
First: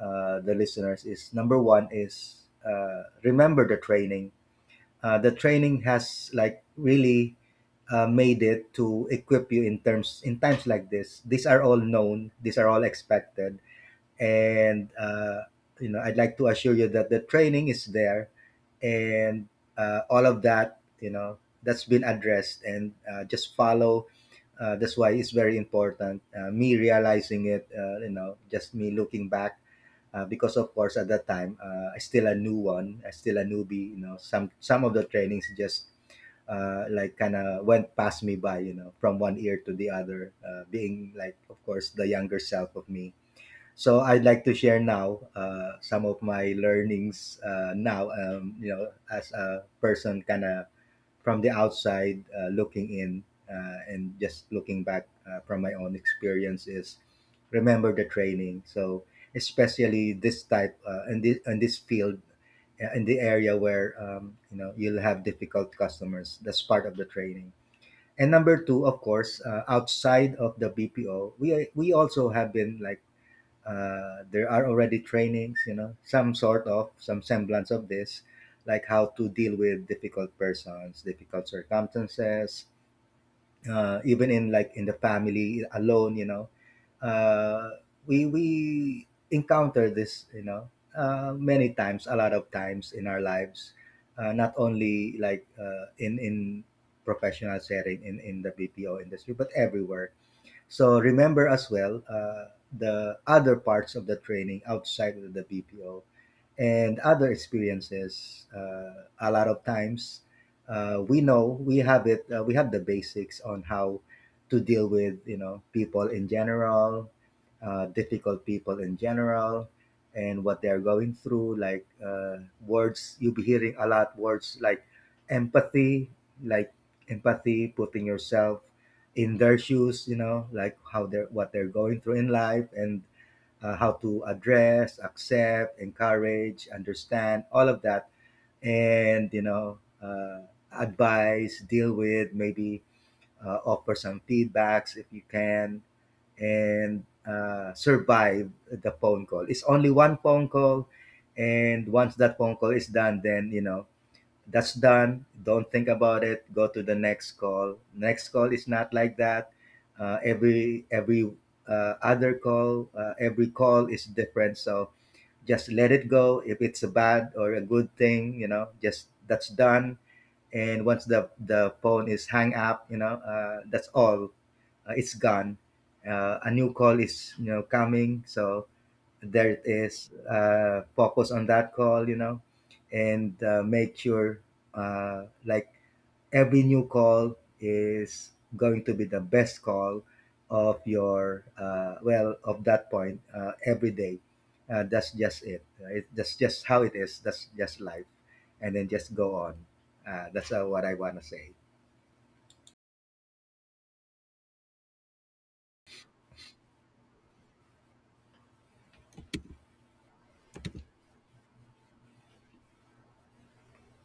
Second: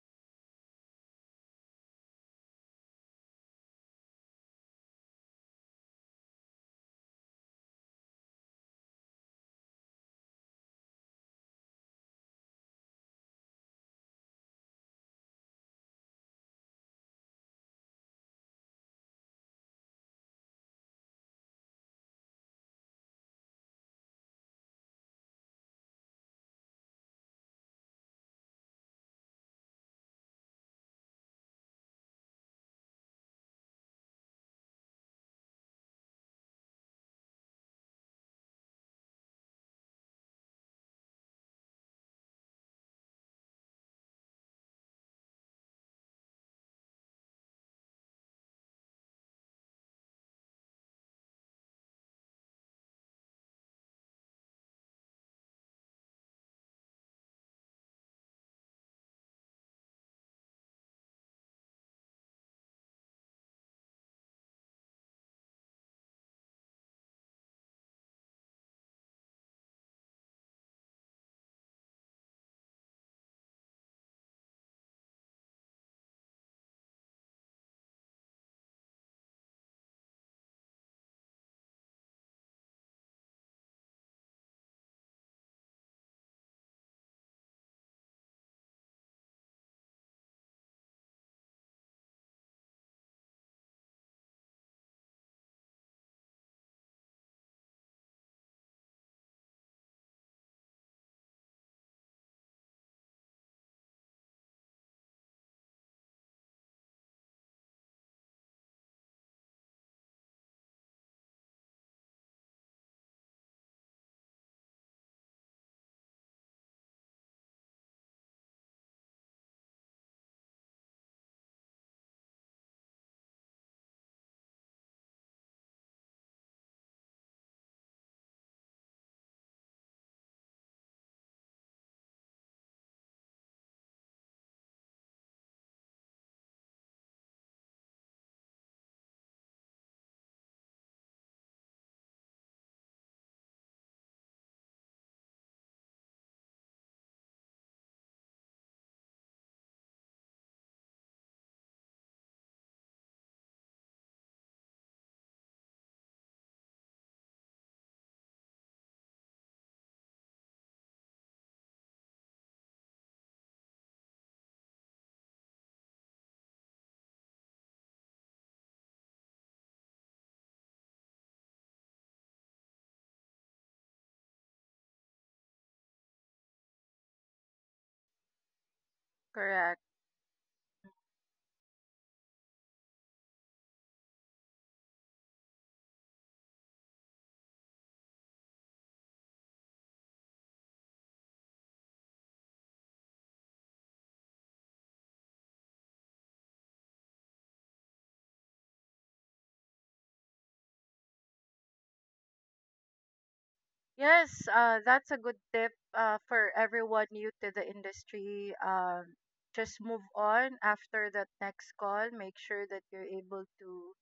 uh, the listeners is, number one is, uh, remember the training. Uh, the training has like really uh, made it to equip you, in terms, in times like this, these are all known, these are all expected. And uh, you know, I'd like to assure you that the training is there. And uh, all of that, you know, that's been addressed, and uh, just follow. Uh, that's why it's very important, uh, me realizing it, uh, you know, just me looking back, uh, because of course at that time, uh, I still a new one, I still a newbie, you know, some some of the trainings just uh, like kind of went past me by, you know, from one ear to the other, uh, being, like, of course, the younger self of me. So I'd like to share now uh, some of my learnings uh, now, um, you know, as a person, kind of from the outside uh, looking in, uh, and just looking back uh, from my own experience, is remember the training. So especially this type, uh, in this in this field, uh, in the area where, um, you know, you'll have difficult customers. That's part of the training. And number two, of course, uh, outside of the B P O, we we also have been like, uh, there are already trainings, you know, some sort of, some semblance of this, like how to deal with difficult persons, difficult circumstances, uh, even in, like, in the family alone, you know, uh, we we encounter this, you know, uh, many times, a lot of times in our lives, uh, not only like uh, in in professional setting, in in the B P O industry, but everywhere. So remember as well uh, the other parts of the training outside of the B P O and other experiences. Uh, a lot of times, uh, we know we have it. Uh, we have the basics on how to deal with, you know, people in general, uh, difficult people in general, and what they are going through. Like, uh, words, you'll be hearing a lot, words like empathy, like empathy, putting yourself in their shoes, you know, like how they're, what they're going through in life. And uh, how to address, accept, encourage, understand, all of that. And you know, uh, advise, deal with, maybe uh, offer some feedbacks if you can. And uh, survive the phone call. It's only one phone call, and once that phone call is done, then you know that's done. Don't think about it. Go to the next call. Next call is not like that. Uh, every every uh, other call, uh, every call is different. So just let it go. If it's a bad or a good thing, you know, just, that's done. And once the the phone is hung up, you know, uh, that's all. Uh, it's gone. Uh, a new call is, you know, coming. So there
Correct.
is uh, focus on that call, you know, and uh, make sure uh, like every new call is going to be the best call of your uh, well of that point uh, every day. Uh, that's just it. Right? That's just how it is. That's just life, and then just go on. Uh, that's uh, What I want to say.
Yes, uh, that's a good tip uh, for everyone new to the industry. Um, just move on after that next call. Make sure that you're able to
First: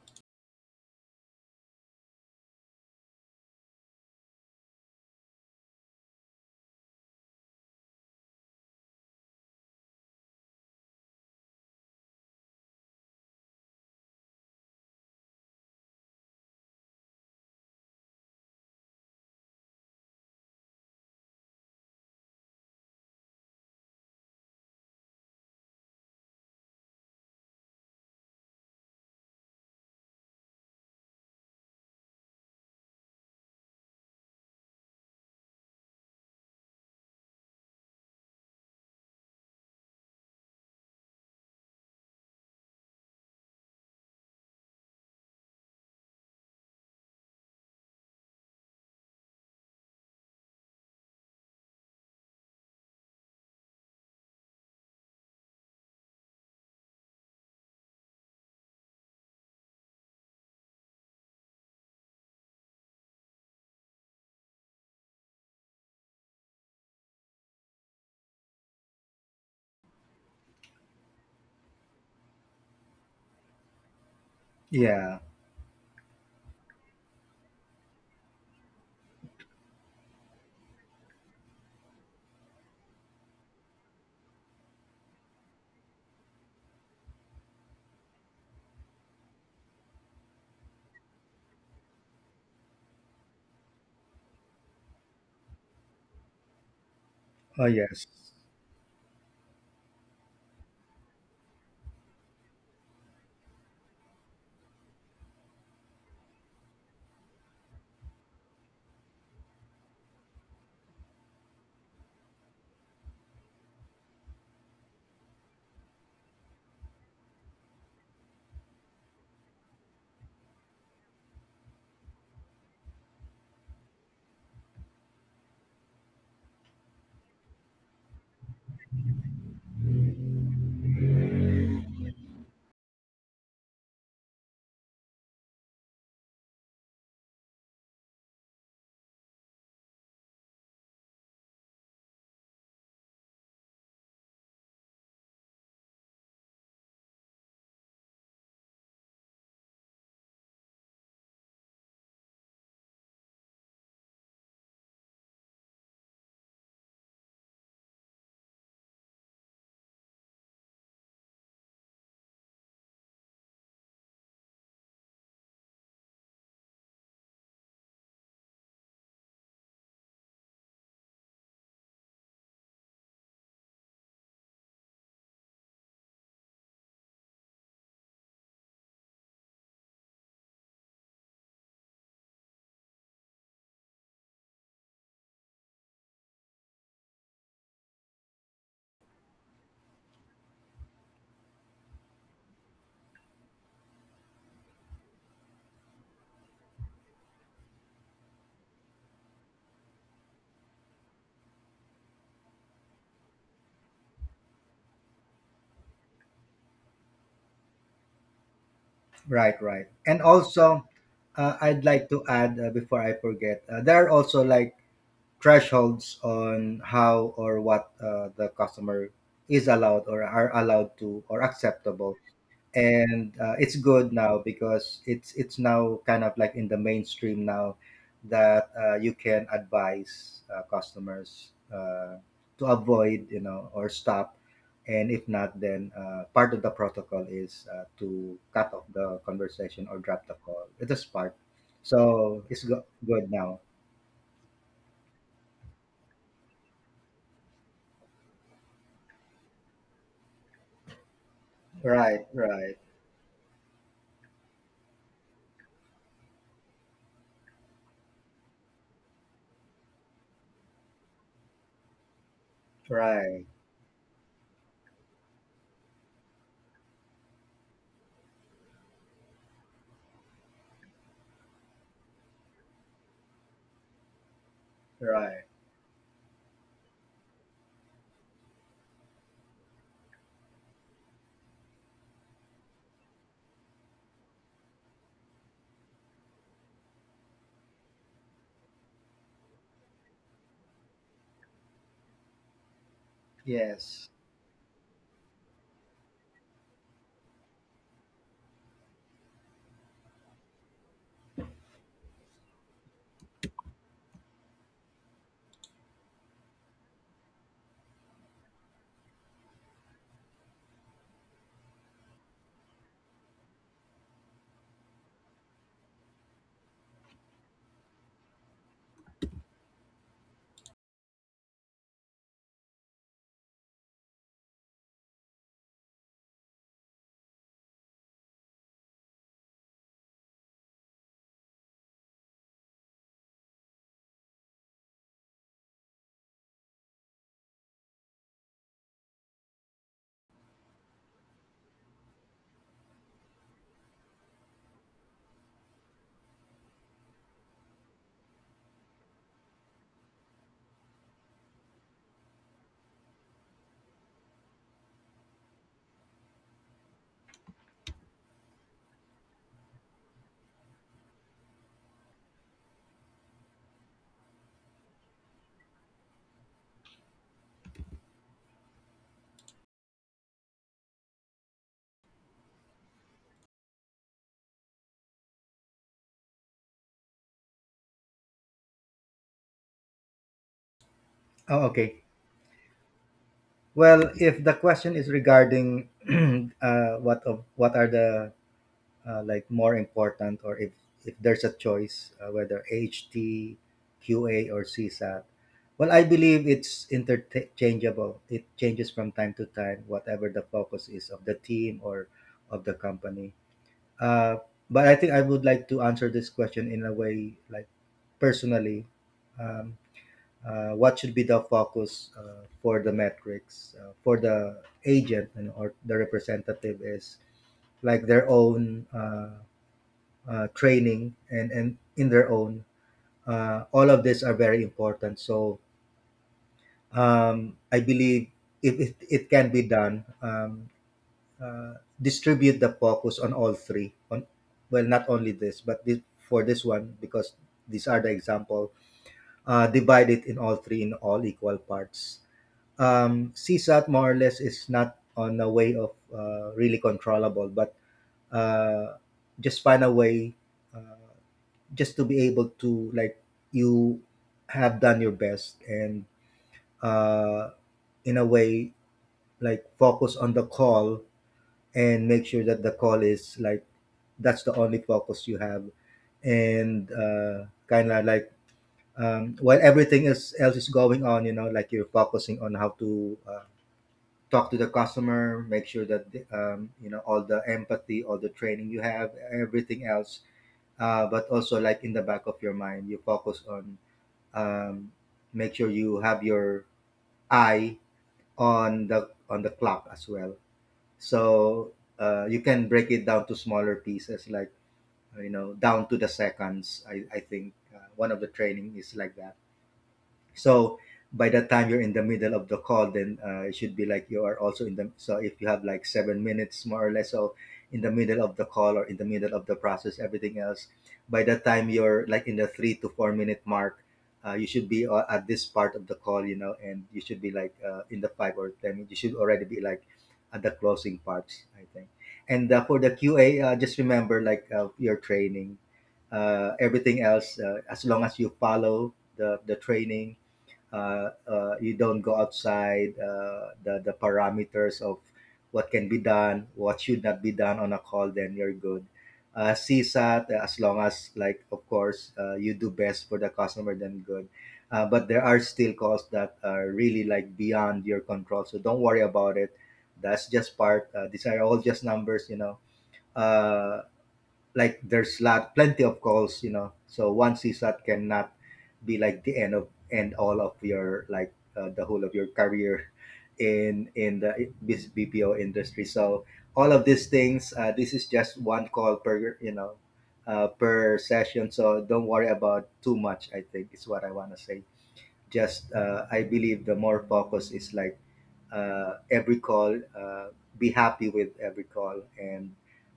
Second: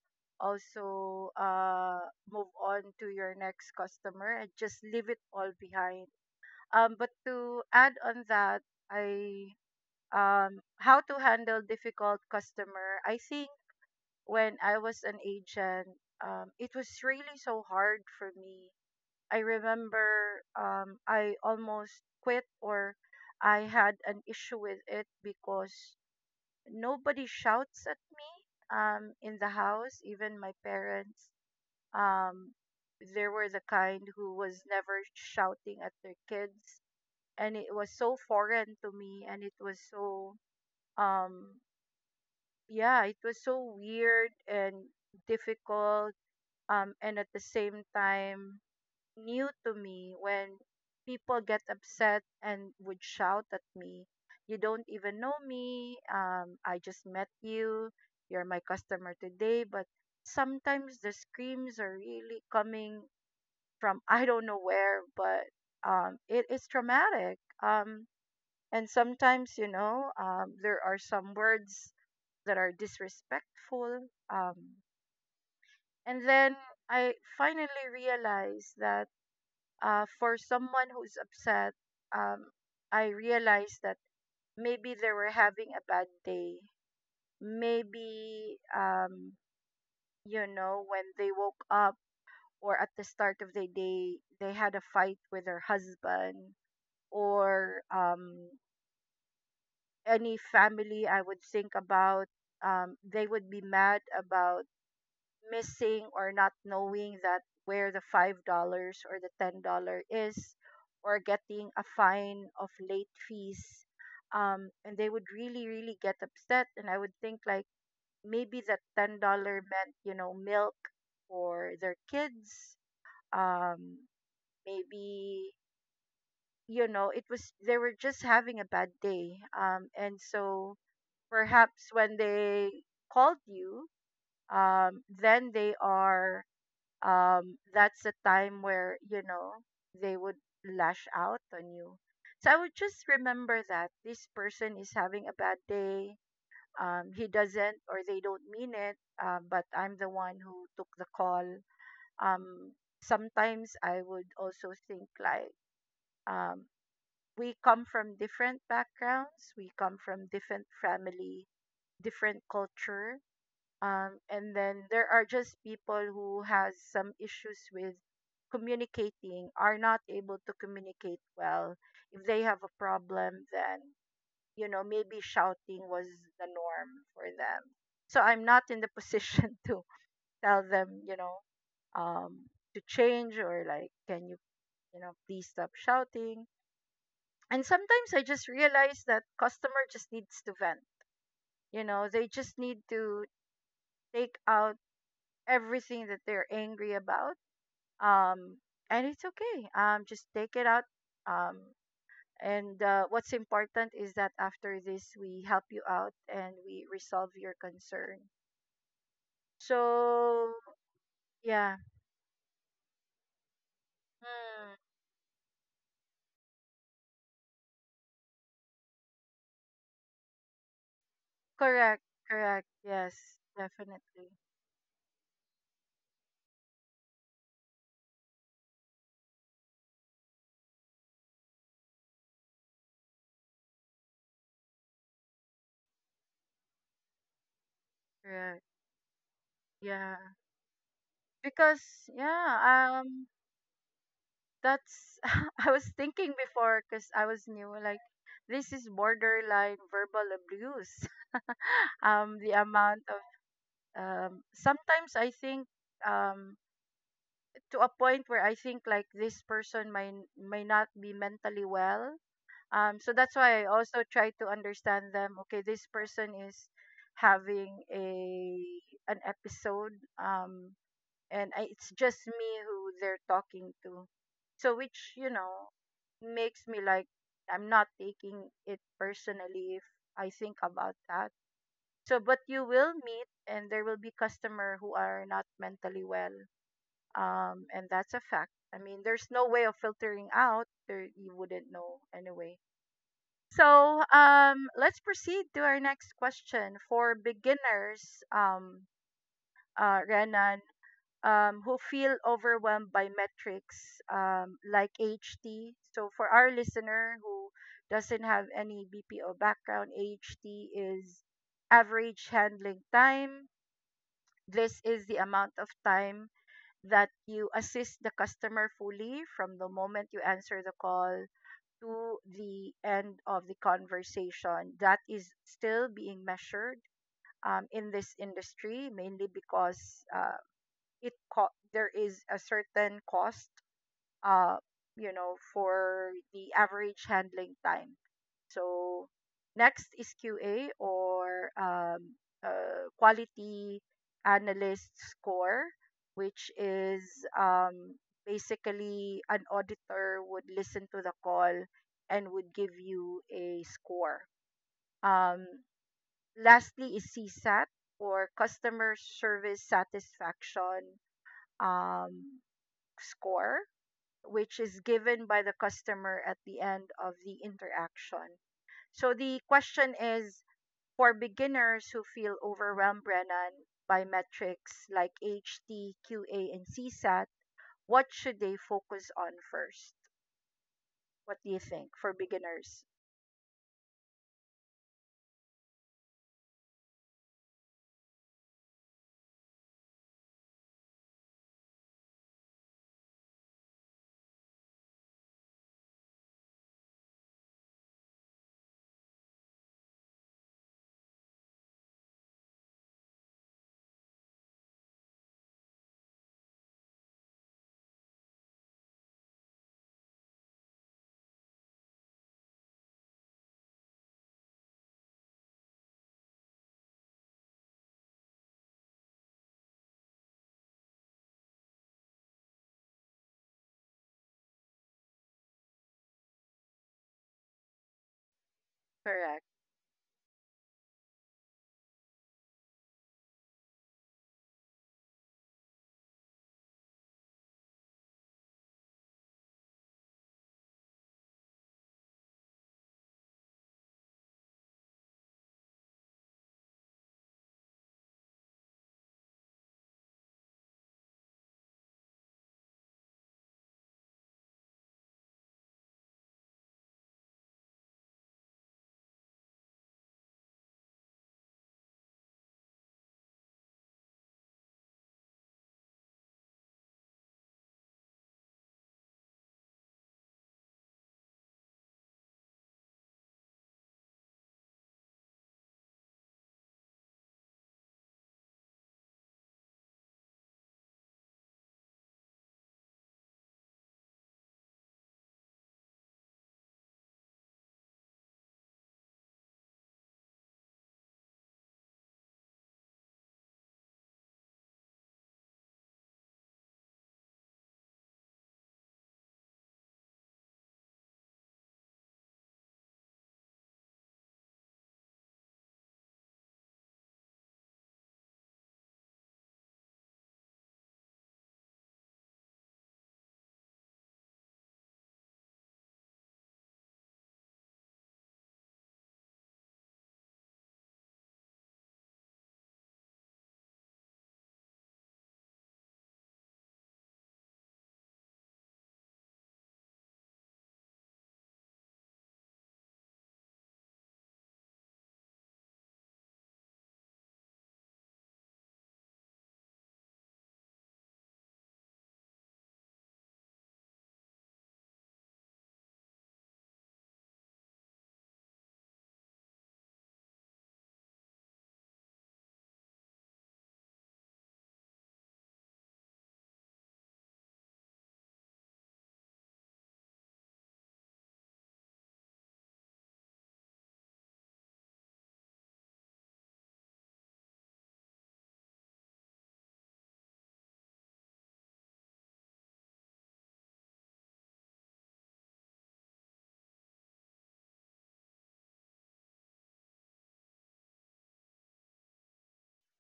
also uh, move on to your next customer and just leave it all behind. Um, but to add on that, I um, how to handle difficult customer. I think when I was an agent, um, it was really so hard for me. I remember, um, I almost quit, or I had an issue with it because nobody shouts at me, um, in the house, even my parents. Um, they were the kind who was never shouting at their kids. And it was so foreign to me, and it was so, um, yeah, it was so weird and difficult. Um, and at the same time, new to me when people get upset and would shout at me. You don't even know me, um, I just met you, you're my customer today, but sometimes the screams are really coming from I don't know where. But um, it is traumatic. um, and sometimes, you know um, there are some words that are disrespectful. um,
Yeah.
and then I finally realized that, uh, for someone who's upset, um, I realized that maybe they were having a bad day. Maybe, um, you know, when they woke up or at the start of the day, they had a fight with their husband,
Oh
or
yes.
um, any family I would think about. Um, they would be mad about missing or not knowing that where the five dollars or the ten dollar is, or getting a fine of late fees, um and they would really really get upset, and I would think like maybe that ten dollar meant, you know milk for their kids. um Maybe, you know it was they were just having a bad day, um and so perhaps when they called you, um then they are um that's the time where, you know they would lash out on you. So I would just remember that this person is having a bad day. um he doesn't or They don't mean it. Uh, but I'm the one who took the call. um Sometimes I would also think like, um we come from different backgrounds, we come from different family, different culture. Um, and then there are just people who has some issues with communicating, are not able to communicate well. If they have a problem, then, you know maybe shouting was the norm for them. So I'm not in the position to tell them, you know um, to change, or like, can you, you know please stop shouting. And sometimes I just realize that customer just needs to vent, you know they just need to take out everything that they're angry about. Um, and it's okay. Um, just take it out. Um, and uh, what's important is that after this, we help you out and we resolve your concern.
Right. Right. And
So,
also, uh,
yeah.
I'd like to add uh, before I forget, uh, there are also
Hmm.
like thresholds on how or what uh, the customer is allowed or are allowed to or
Correct.
acceptable,
Correct. Yes.
and uh, it's good
Definitely.
now because it's it's now kind of like in the mainstream now that uh, you can advise uh, customers uh, to avoid, you know, or stop, and if not then uh, part of the protocol is uh, to
Correct.
cut off the conversation or
Yeah.
drop the call. It is part,
Because,
so it's go-
yeah, um,
good now.
that's, I was thinking before because I was new, like, this is borderline verbal abuse.
Right,
um the
right.
amount of um, Sometimes I think, um, to a point where I think like this person may may not be mentally well. Um, so that's
Right,
why I also try to understand them. Okay, this person is having a an episode, um, and I, it's just me who they're talking to. So, which, you
right.
know makes me like I'm not taking it personally if I think about that. So, but you will meet, and there will be customer who are not mentally well, um, and that's a fact. I mean, there's no way of filtering out. There, you wouldn't know anyway. So,
Yes.
um, let's proceed to our next question for beginners, um, uh, Renan, um, who feel overwhelmed by metrics, um, like H T. So, for our listener who doesn't have any B P O background, H T is average handling time. This is the amount of time that you assist the customer fully from the moment you answer the call to the end of the conversation. That is still being measured, um, in this industry, mainly because, uh, it co- there is a certain cost, uh, you know, for the average handling time. So next is Q A, or um, uh, quality analyst score, which is, um, basically an auditor would listen to the call and would give you a score. Um, Lastly is CSAT, or customer service satisfaction um, score, which is given by the customer at the end of the interaction. So the question is for beginners who feel overwhelmed, Brennan, by metrics like H T Q A Q A, and CSAT, what should they focus on first? What do you
Oh,
think
okay.
for beginners?
Well, if the question is regarding uh, what of what are the uh, like more important, or if if there's a choice, uh, whether H T, Q A, or C SAT, well, I believe it's interchangeable. It changes from time to time, whatever the focus is of the team or of the company. Uh, but I think I would like to answer this question in a way like personally. Um, uh, what should be the focus uh, for the metrics uh, for the agent and or the representative is like their own uh, uh, training and and in their own uh, all of these are very important. So um, I believe if it, it
Correct.
can be done, um, uh, distribute the focus on all three on, well, not only this but this, for this one, because these are the example. Uh, divide it in all three in all equal parts. um, C SAT more or less is not on a way of uh, really controllable, but uh, just find a way uh, just to be able to like you have done your best, and uh, in a way like focus on the call and make sure that the call is like that's the only focus you have, and uh, kind of like, um, while everything is, else is going on, you know, like you're focusing on how to uh, talk to the customer, make sure that the- um, you know all the empathy, all the training you have, everything else. Uh, but also, like in the back of your mind, you focus on, um, make sure you have your eye on the on the clock as well. So uh, you can break it down to smaller pieces, like, you know, down to the seconds. I I think uh, one of the training is like that. So by the time you're in the middle of the call, then uh, it should be like you are also in the. So if you have like seven minutes more or less, so in the middle of the call or in the middle of the process, everything else, by the time you're like in the three to four minute mark, uh, you should be uh, at this part of the call, you know, and you should be like uh, in the five or ten. You should already be like at the closing parts, I think. And uh, for the Q A, uh, just remember like uh, your training, uh, everything else, uh, as long as you follow the the training, uh, uh, you don't go outside uh, the, the parameters of what can be done, what should not be done on a call, then you're good. Uh, C SAT, uh, as long as, like, of course, uh, you do best for the customer, then good. Uh, but there are still calls that are really like beyond your control. So don't worry about it. That's just part. Uh, these are all just numbers, you know. Uh, like there's lot plenty of calls, you know, so one CSAT cannot be like the end of end all of your like uh, the whole of your career in in the bus- BPO industry. So all of these things, uh, this is just one call per, you know, uh, per session. So don't worry about too much, I think is what I want to say. Just uh, I believe the more focus is like uh, every call, uh, be happy with every call, and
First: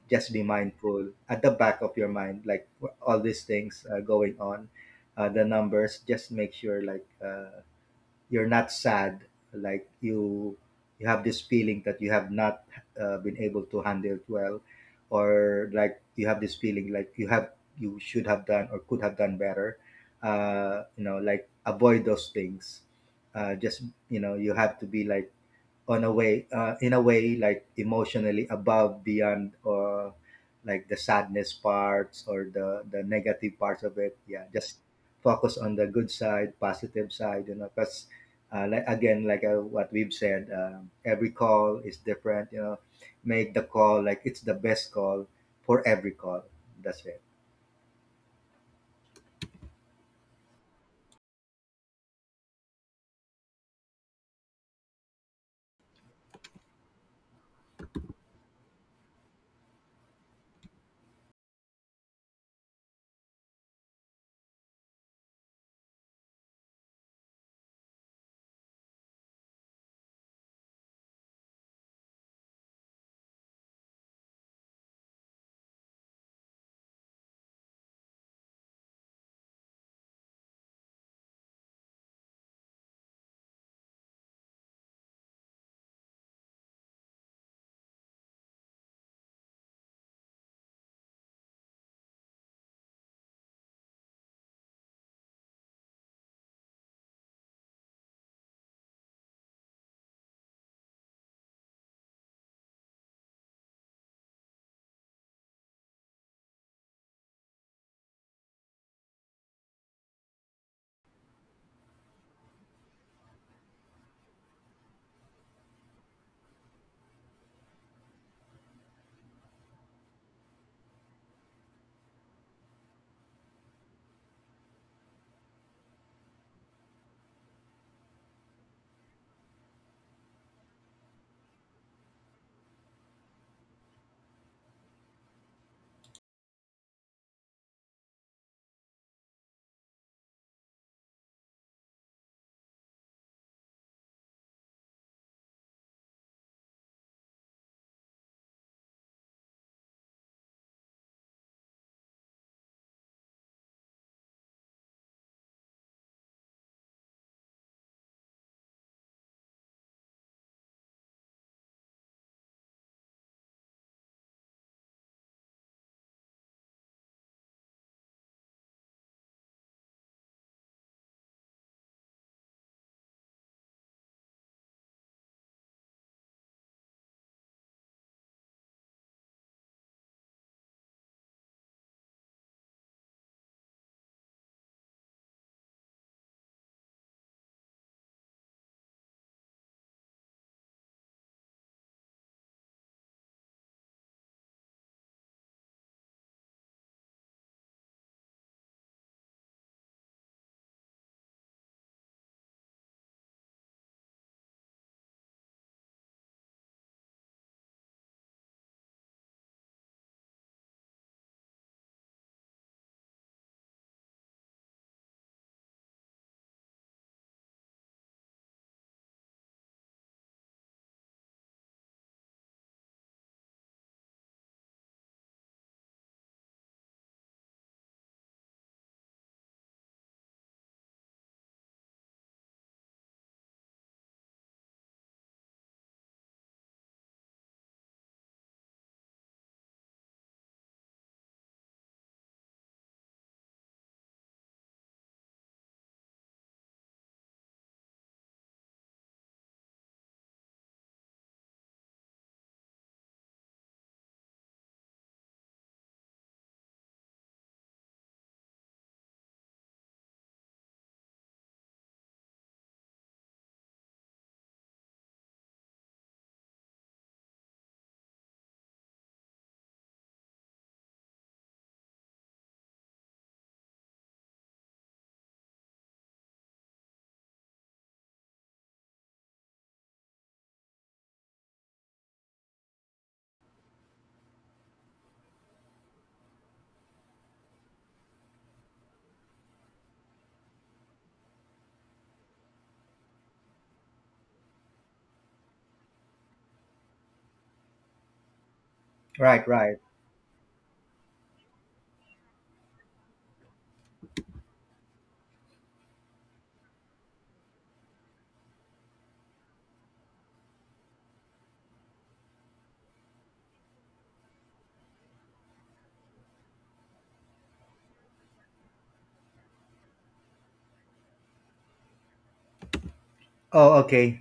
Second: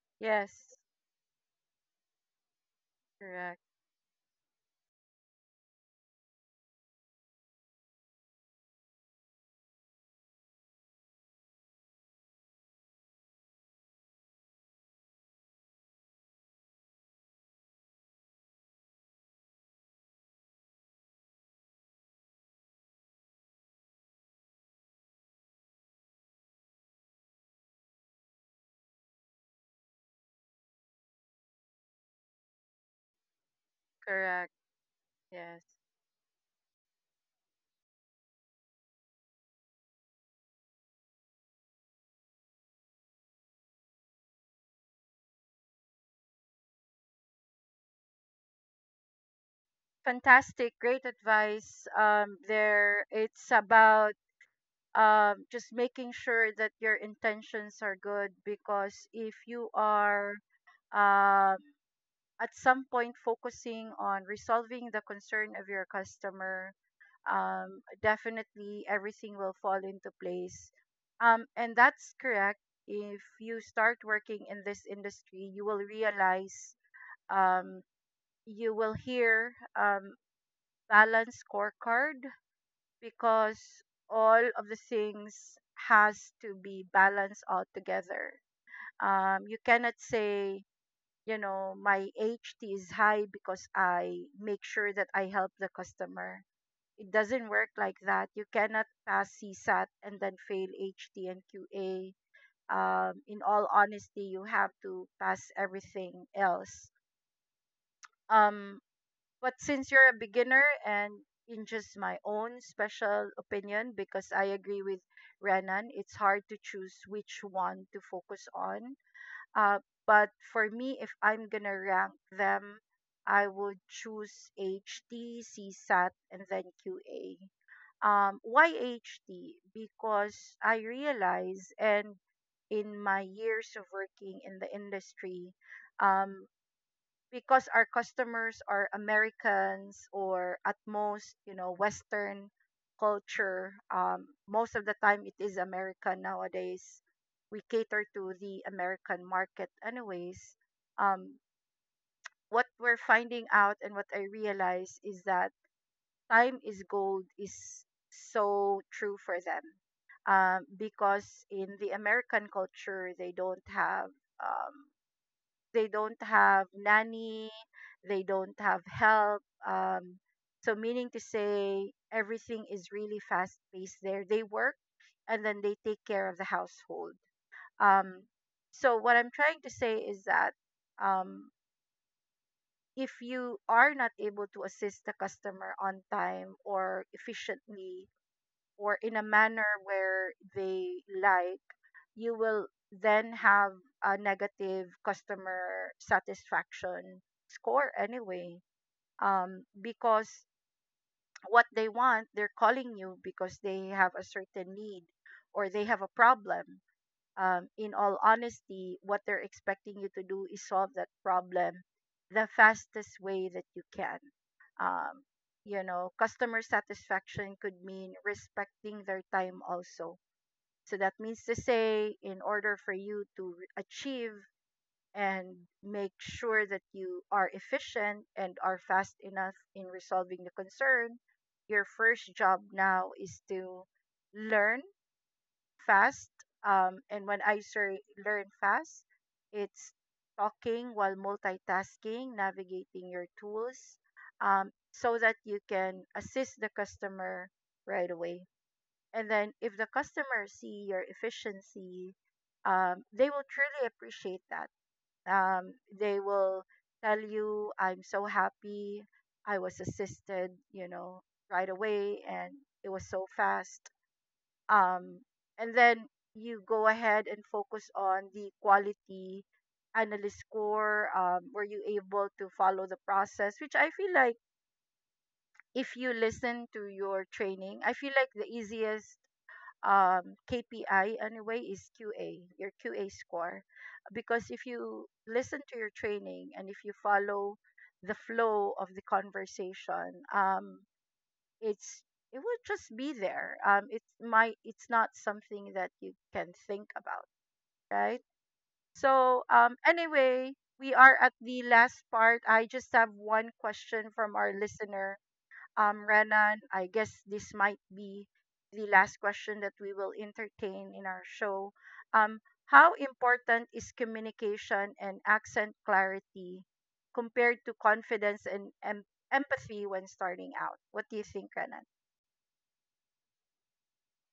just be
Yes.
mindful at the back of your mind, like wh- all these
Correct.
things uh, going on, uh, the numbers. Just make sure like uh, you're not sad, like you you have this feeling that you have not uh, been able to handle it well, or like you have this feeling like you have, you should have done or could have done better. Uh, you know, like avoid those things. Uh, just, you know, you have to be like on a way uh, in a way like emotionally above beyond or like the sadness parts or the the negative parts of it, yeah,
Correct.
just focus
Yes.
on the good side, positive side, you know, because uh, like again like uh, what we've said, um, every call is different, you know. Make the call like it's the best call for every call. That's it.
Fantastic. Great advice. Um, there, it's about um, just making sure that your intentions are good because if you are um, at some point focusing on resolving the concern of your customer, um, definitely everything will fall into place. Um, and that's correct. If you start working in this industry, you will realize um, you will hear um, balance scorecard because all of the things has to be balanced out together. Um, you cannot say, you know, my H T is high because I make sure that I help the customer. It doesn't work like that. You cannot pass CSAT and then fail H T and Q A. Um, in all honesty, you have to pass everything else. Um, but since you're a beginner and in just my own special opinion, because I agree with Renan, it's hard to choose which one to focus on. Uh, but for me, if I'm gonna rank them, I would choose H T C Sat and then Q A. Um, why H T? Because I realize, and in my years of working in the industry, um, because our customers are Americans or at most, you know, Western culture. Um, most of the time, it is American nowadays. We cater to the American market, anyways. Um, what we're finding out and what I realize is that time is gold is so true for them. Um, because in the American culture, they don't have um, they don't have nanny, they don't have help. Um, so meaning to say, everything is really fast paced there. They work and then they take care of the household. Um, so what I'm trying to say is that um, if you are not able to assist the customer on time or efficiently, or in a manner where they like, you will then have a negative customer satisfaction score anyway. Um, because what they want, they're calling you because they have a certain need or they have a problem. Um, in all honesty, what they're expecting you to do is solve that problem the fastest way that you can. Um, you know, customer satisfaction could mean respecting their time also so that means to say, in order for you to re- achieve and make sure that you are efficient and are fast enough in resolving the concern, your first job now is to learn fast. Um, and when I say learn fast, it's talking while multitasking, navigating your tools, um, so that you can assist the customer right away. And then if the customers see your efficiency, um, they will truly appreciate that. Um, they will tell you, I'm so happy. I was assisted, you know, right away and it was so fast. Um, and then you go ahead and focus on the quality analyst score. Um, were you able to follow the process? Which I feel like if you listen to your training, I feel like the easiest um, K P I anyway is Q A, your Q A score. Because if you listen to your training and if you follow the flow of the conversation, um, it's it will just be there. Um, it's my it's not something that you can think about, right? So
Right,
um,
right.
anyway, we are at the last part. I just have one question from our listener um, Renan, I guess this might be the last question that we will entertain in our show. Um, how important is communication and accent clarity compared to confidence and em- empathy when starting out? What do you think, Renan?
Oh, okay.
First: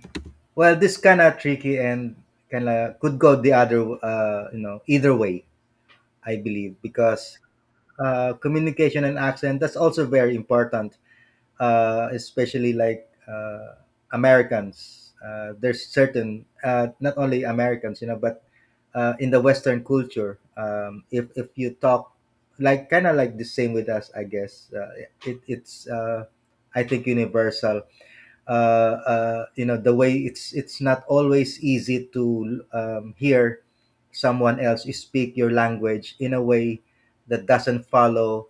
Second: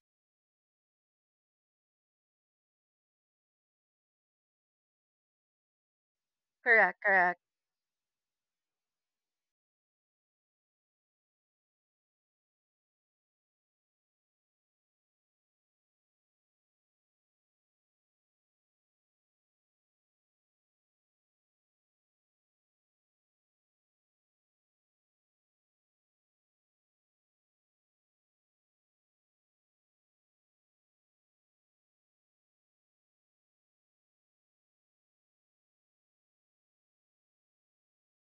Well, this kind of tricky and kind of could go the other, uh, you know, either way I believe,
Correct,
because
correct,
uh, communication and accent, that's also very important, uh, especially like uh, Americans. Uh, there's certain, uh, not only Americans, you know, but uh, in the Western culture, um, if if you talk like kind of like the same with us, I guess uh, it, it's uh, I think universal. Uh, uh, you know, the way it's it's not always easy to um, hear someone else speak your language in a way that doesn't follow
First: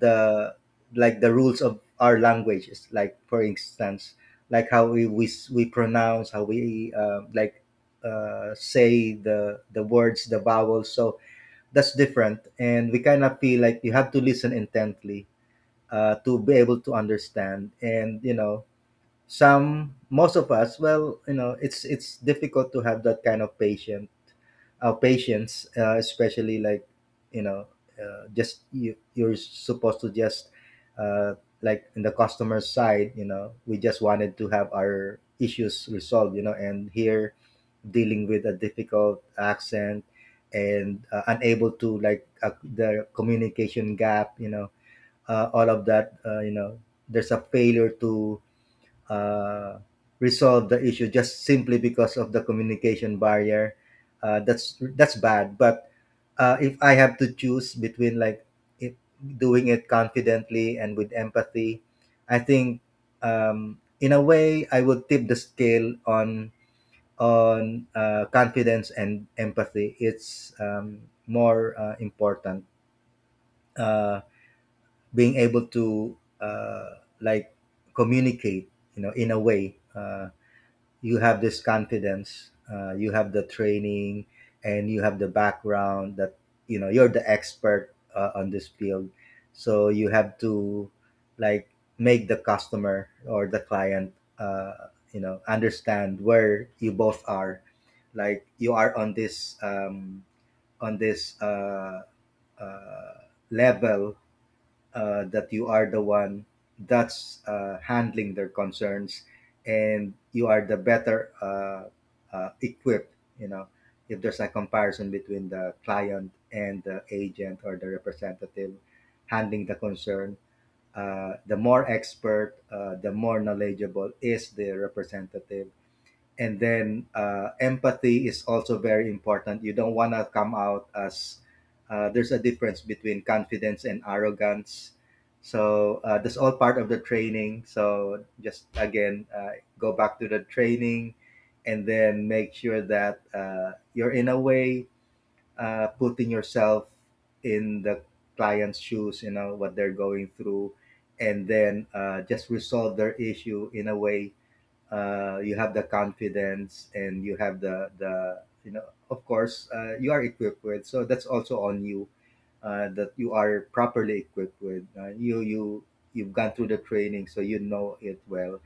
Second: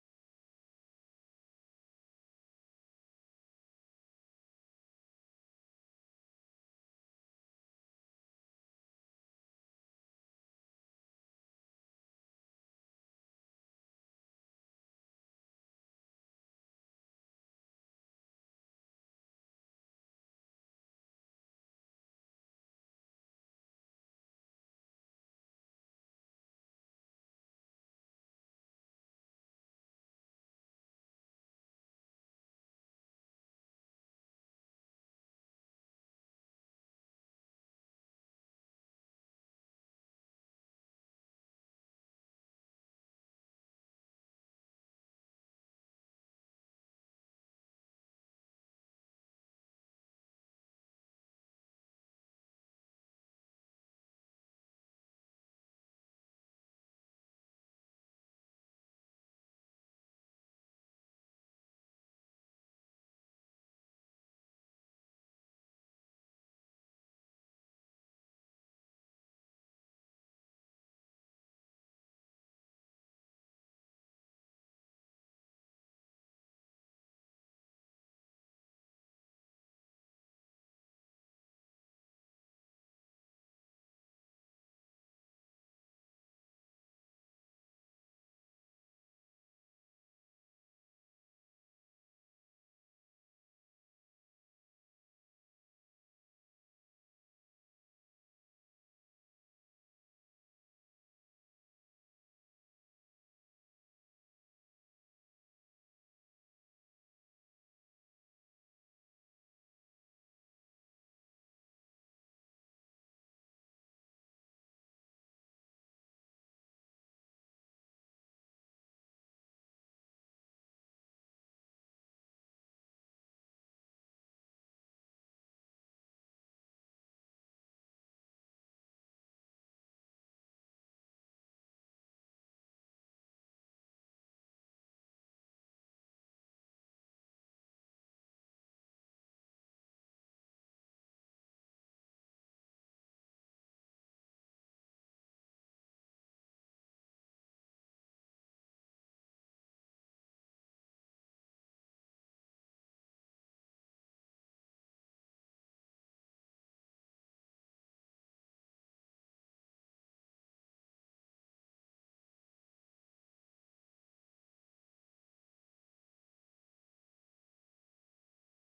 the like the rules of our languages, like for instance like how we we, we pronounce, how we uh, like uh, say the the words, the vowels. So that's different, and we kind of feel like you have to listen intently uh, to be able to understand, and you know some, most of us, well, you know, it's it's difficult to have that kind of patience, our patients, uh, especially like you know, uh, just you, you're supposed to just uh, like in the customer side, you know, we just wanted to have our issues resolved, you know, and here dealing with a difficult accent and uh, unable to like uh, the communication gap, you know, uh, all of that, uh, you know, there's a failure to uh, resolve the issue just simply because of the communication barrier, uh, that's that's bad. But uh, if I have to choose between like if doing it confidently and with empathy, I think um, in a way, I would tip the scale on on uh, confidence, and empathy, it's um, more uh, important. uh, Being able to uh, like communicate, you know, in a way uh, you have this confidence, uh, you have the training and you have the background that, you know, you're the expert uh, on this field, so you have to like make the customer or the client uh, you know understand where you both are, like you are on this um, on this uh, uh, level uh, that you are the one that's uh, handling their concerns, and you are the better uh, uh, equipped, you know, if there's a comparison between the client and the agent or the representative handling the concern, uh, the more expert, uh, the more knowledgeable is the representative. And then uh, empathy is also very important. You don't want to come out as, uh, there's a difference between confidence and arrogance. So uh, that's all part of the training. So just again uh, go back to the training, and then make sure that uh, you're in a way uh, putting yourself in the client's shoes, you know, what they're going through, and then uh, just resolve their issue in a way uh, you have the confidence, and you have the the you know, of course uh, you are equipped with. So that's also on you, uh, that you are properly equipped with, uh, you you you've gone through the training, so you know it well.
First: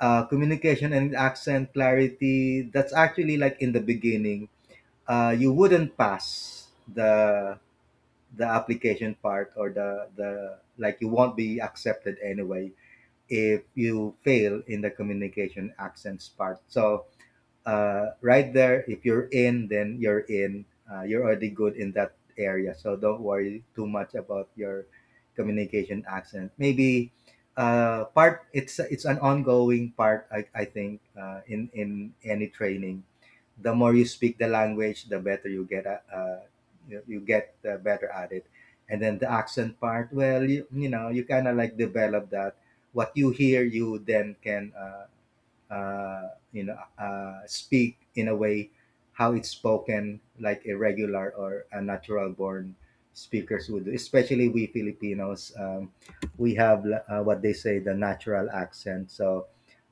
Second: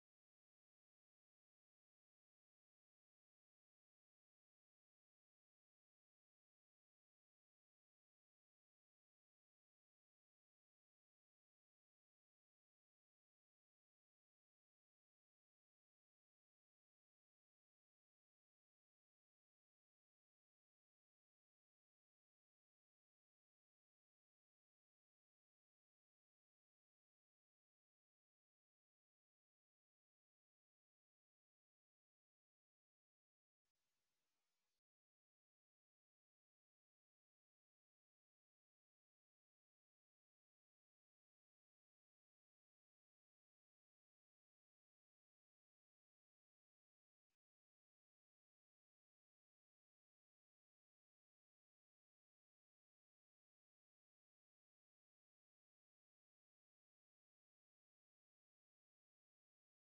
uh, Communication and accent clarity, that's actually like in the beginning, uh, you wouldn't pass the the application part or the the like you won't be accepted anyway if you fail in the communication accents part. So uh, right there. If you're in, then you're in. Uh, you're already good in that area, so don't worry too much about your communication accent. Maybe uh, part it's it's an ongoing part. I, I think uh, in in any training, the more you speak the language, the better you get. At- Uh, you, you get uh, better at it. And then the accent part, well, you, you know, you kind of like develop that. What you hear, you then can uh, uh, you know, uh, speak in a way how it's spoken, like a regular or a natural born speakers would do. Especially we Filipinos, um, we have uh, what they say the natural accent. So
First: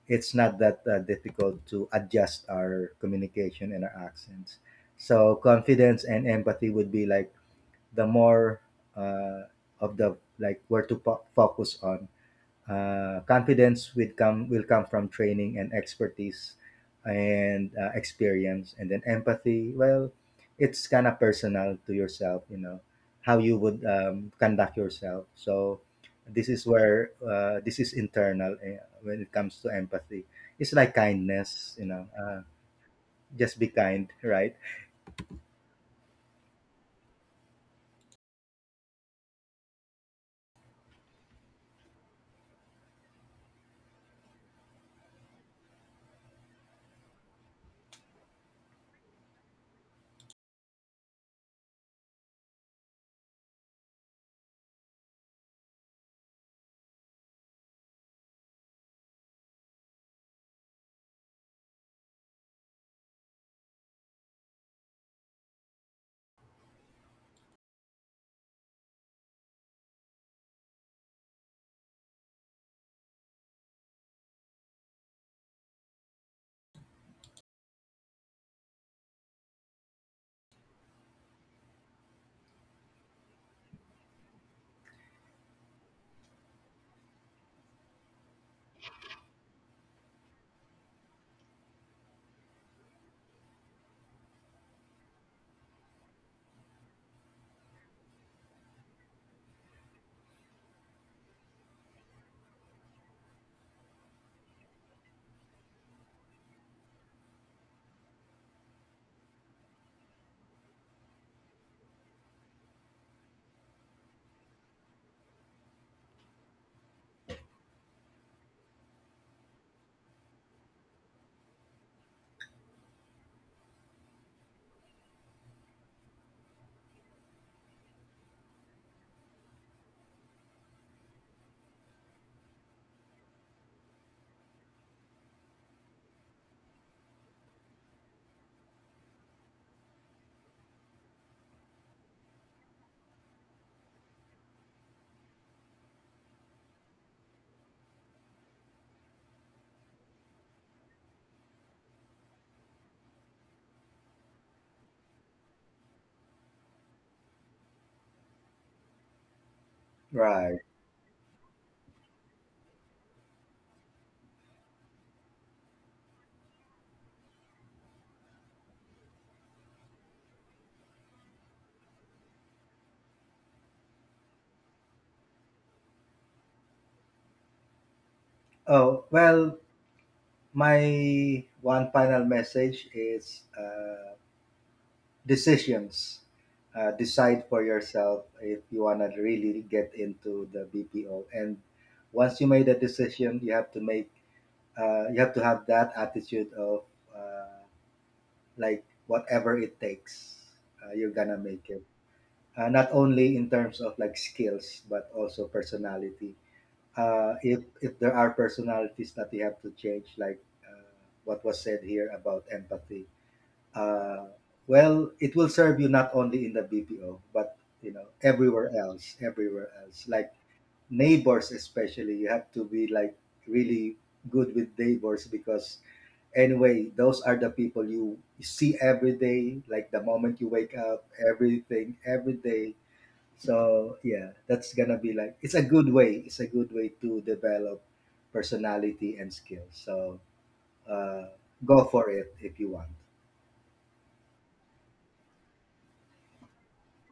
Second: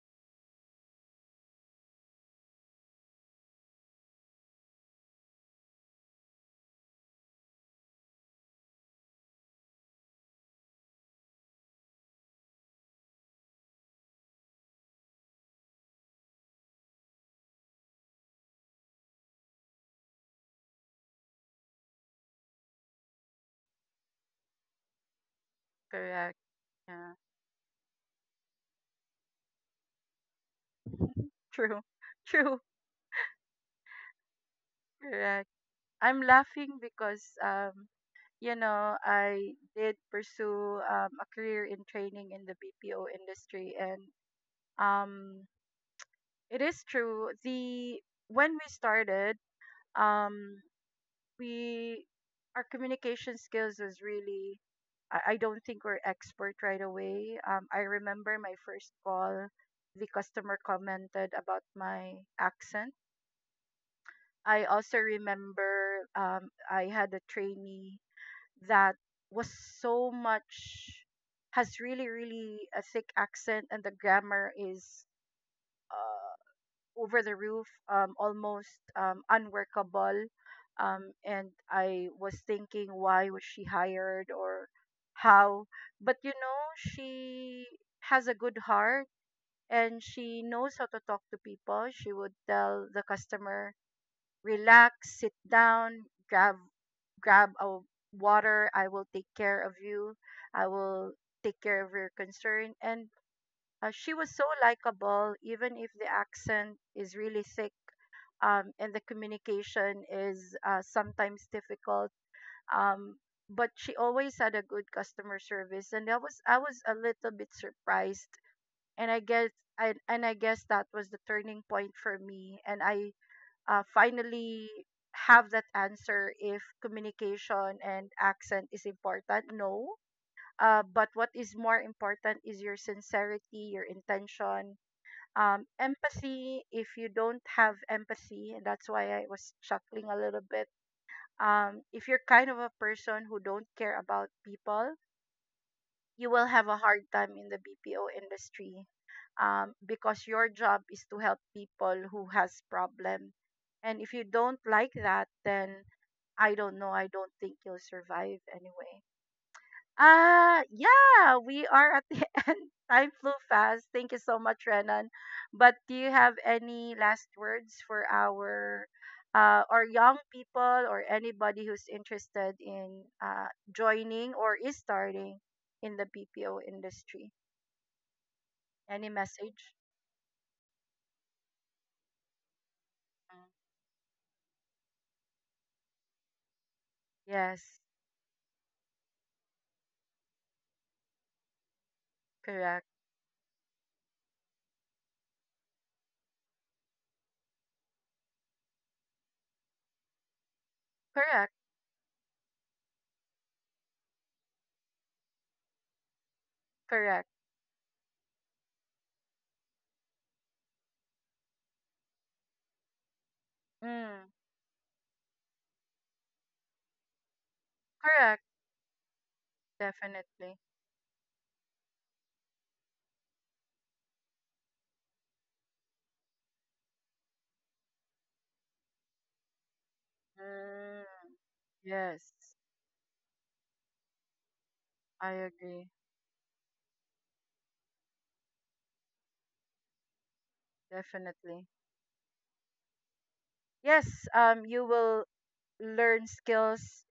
it's not that uh, difficult to adjust our communication and our accents. So confidence and empathy would be like the more uh, of the like where to po- focus on. Uh, confidence will come, will come from training and expertise and uh, experience, and then empathy. Well, it's kind of personal to yourself, you know, how you would um, conduct yourself. So
correct.
this is where
Yeah.
uh, this is internal, eh, when it comes to empathy. It's like kindness,
True,
you know. Uh,
true,
just be kind, right?
correct. I'm laughing because um, you know, I did pursue um, a career in training in the B P O industry, and Um, it is true. The When we started, um, we our communication skills was really. I, I don't think we're expert right away. Um, I remember my first call. The customer commented about my accent. I also remember um, I had a trainee that was so much has really really a thick accent and the grammar is uh, over the roof, um, almost um, unworkable. Um, and I was thinking, why was she hired or how? But you know, she has a good heart and she knows how to talk to people. She would tell the customer, relax, sit down, grab grab a water. I will take care of you. I will take care of your concern. And uh, she was so likable, even if the accent is really thick um, and the communication is uh, sometimes difficult. Um, but she always had a good customer service, and I was I was a little bit surprised. And I guess I, and I guess that was the turning point for me, and I uh, finally have that answer if communication and accent is important. No. Uh, but what is more important is your sincerity, your intention, um, empathy if you don't have empathy and that's why I was chuckling a little bit, um, if you're kind of a person who don't care about people you will have a hard time in the BPO industry, um, because your job is to help people who has problem and if you don't like that then I don't know, I don't think you'll survive anyway.
Right.
Uh, yeah, we are at the end. Time flew fast. Thank you so much, Renan. But do you have any last words for our uh, or young people or anybody who's interested in uh, joining or is starting in the B P O industry?
Oh
Any
well,
message?
my one final message is.
Mm.
Uh, decisions. Uh, decide
Yes,
for yourself if you want to really get into the B P O. And once you made a
correct,
decision, you have to make, uh, you have to have that attitude of uh, like whatever it takes, uh, you're gonna
correct,
make it. Uh, not only in terms of like skills, but also personality.
correct.
Uh, if if there are personalities that you have to change, like uh, what was said here about empathy, uh,
Mm,
well, it will serve you not only in the B P O, but you know
correct,
everywhere else, everywhere else. Like
definitely.
neighbors, especially, you have to be like really good with neighbors because anyway, those are the people you see every day. Like the moment you wake up,
Mm,
everything, every
yes,
day. So yeah, that's gonna be
I
like it's a good
agree,
way. It's a good way to develop personality and skills. So uh,
definitely.
go for it if you want.
Yes, um, you will learn skills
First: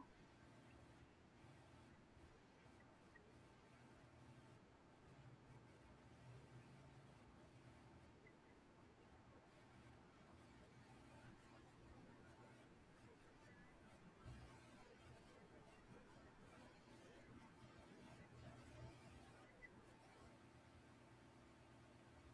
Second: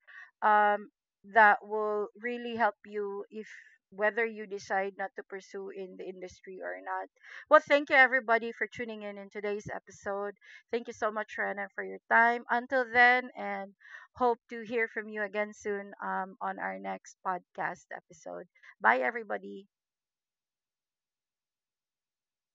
um, that will really help you if whether you decide not to pursue in the industry or not. Well, thank you everybody for tuning in in today's episode. Thank you so much, Rana, for your time. Until then, and hope to hear from you again soon um, on our next podcast episode. Bye, everybody.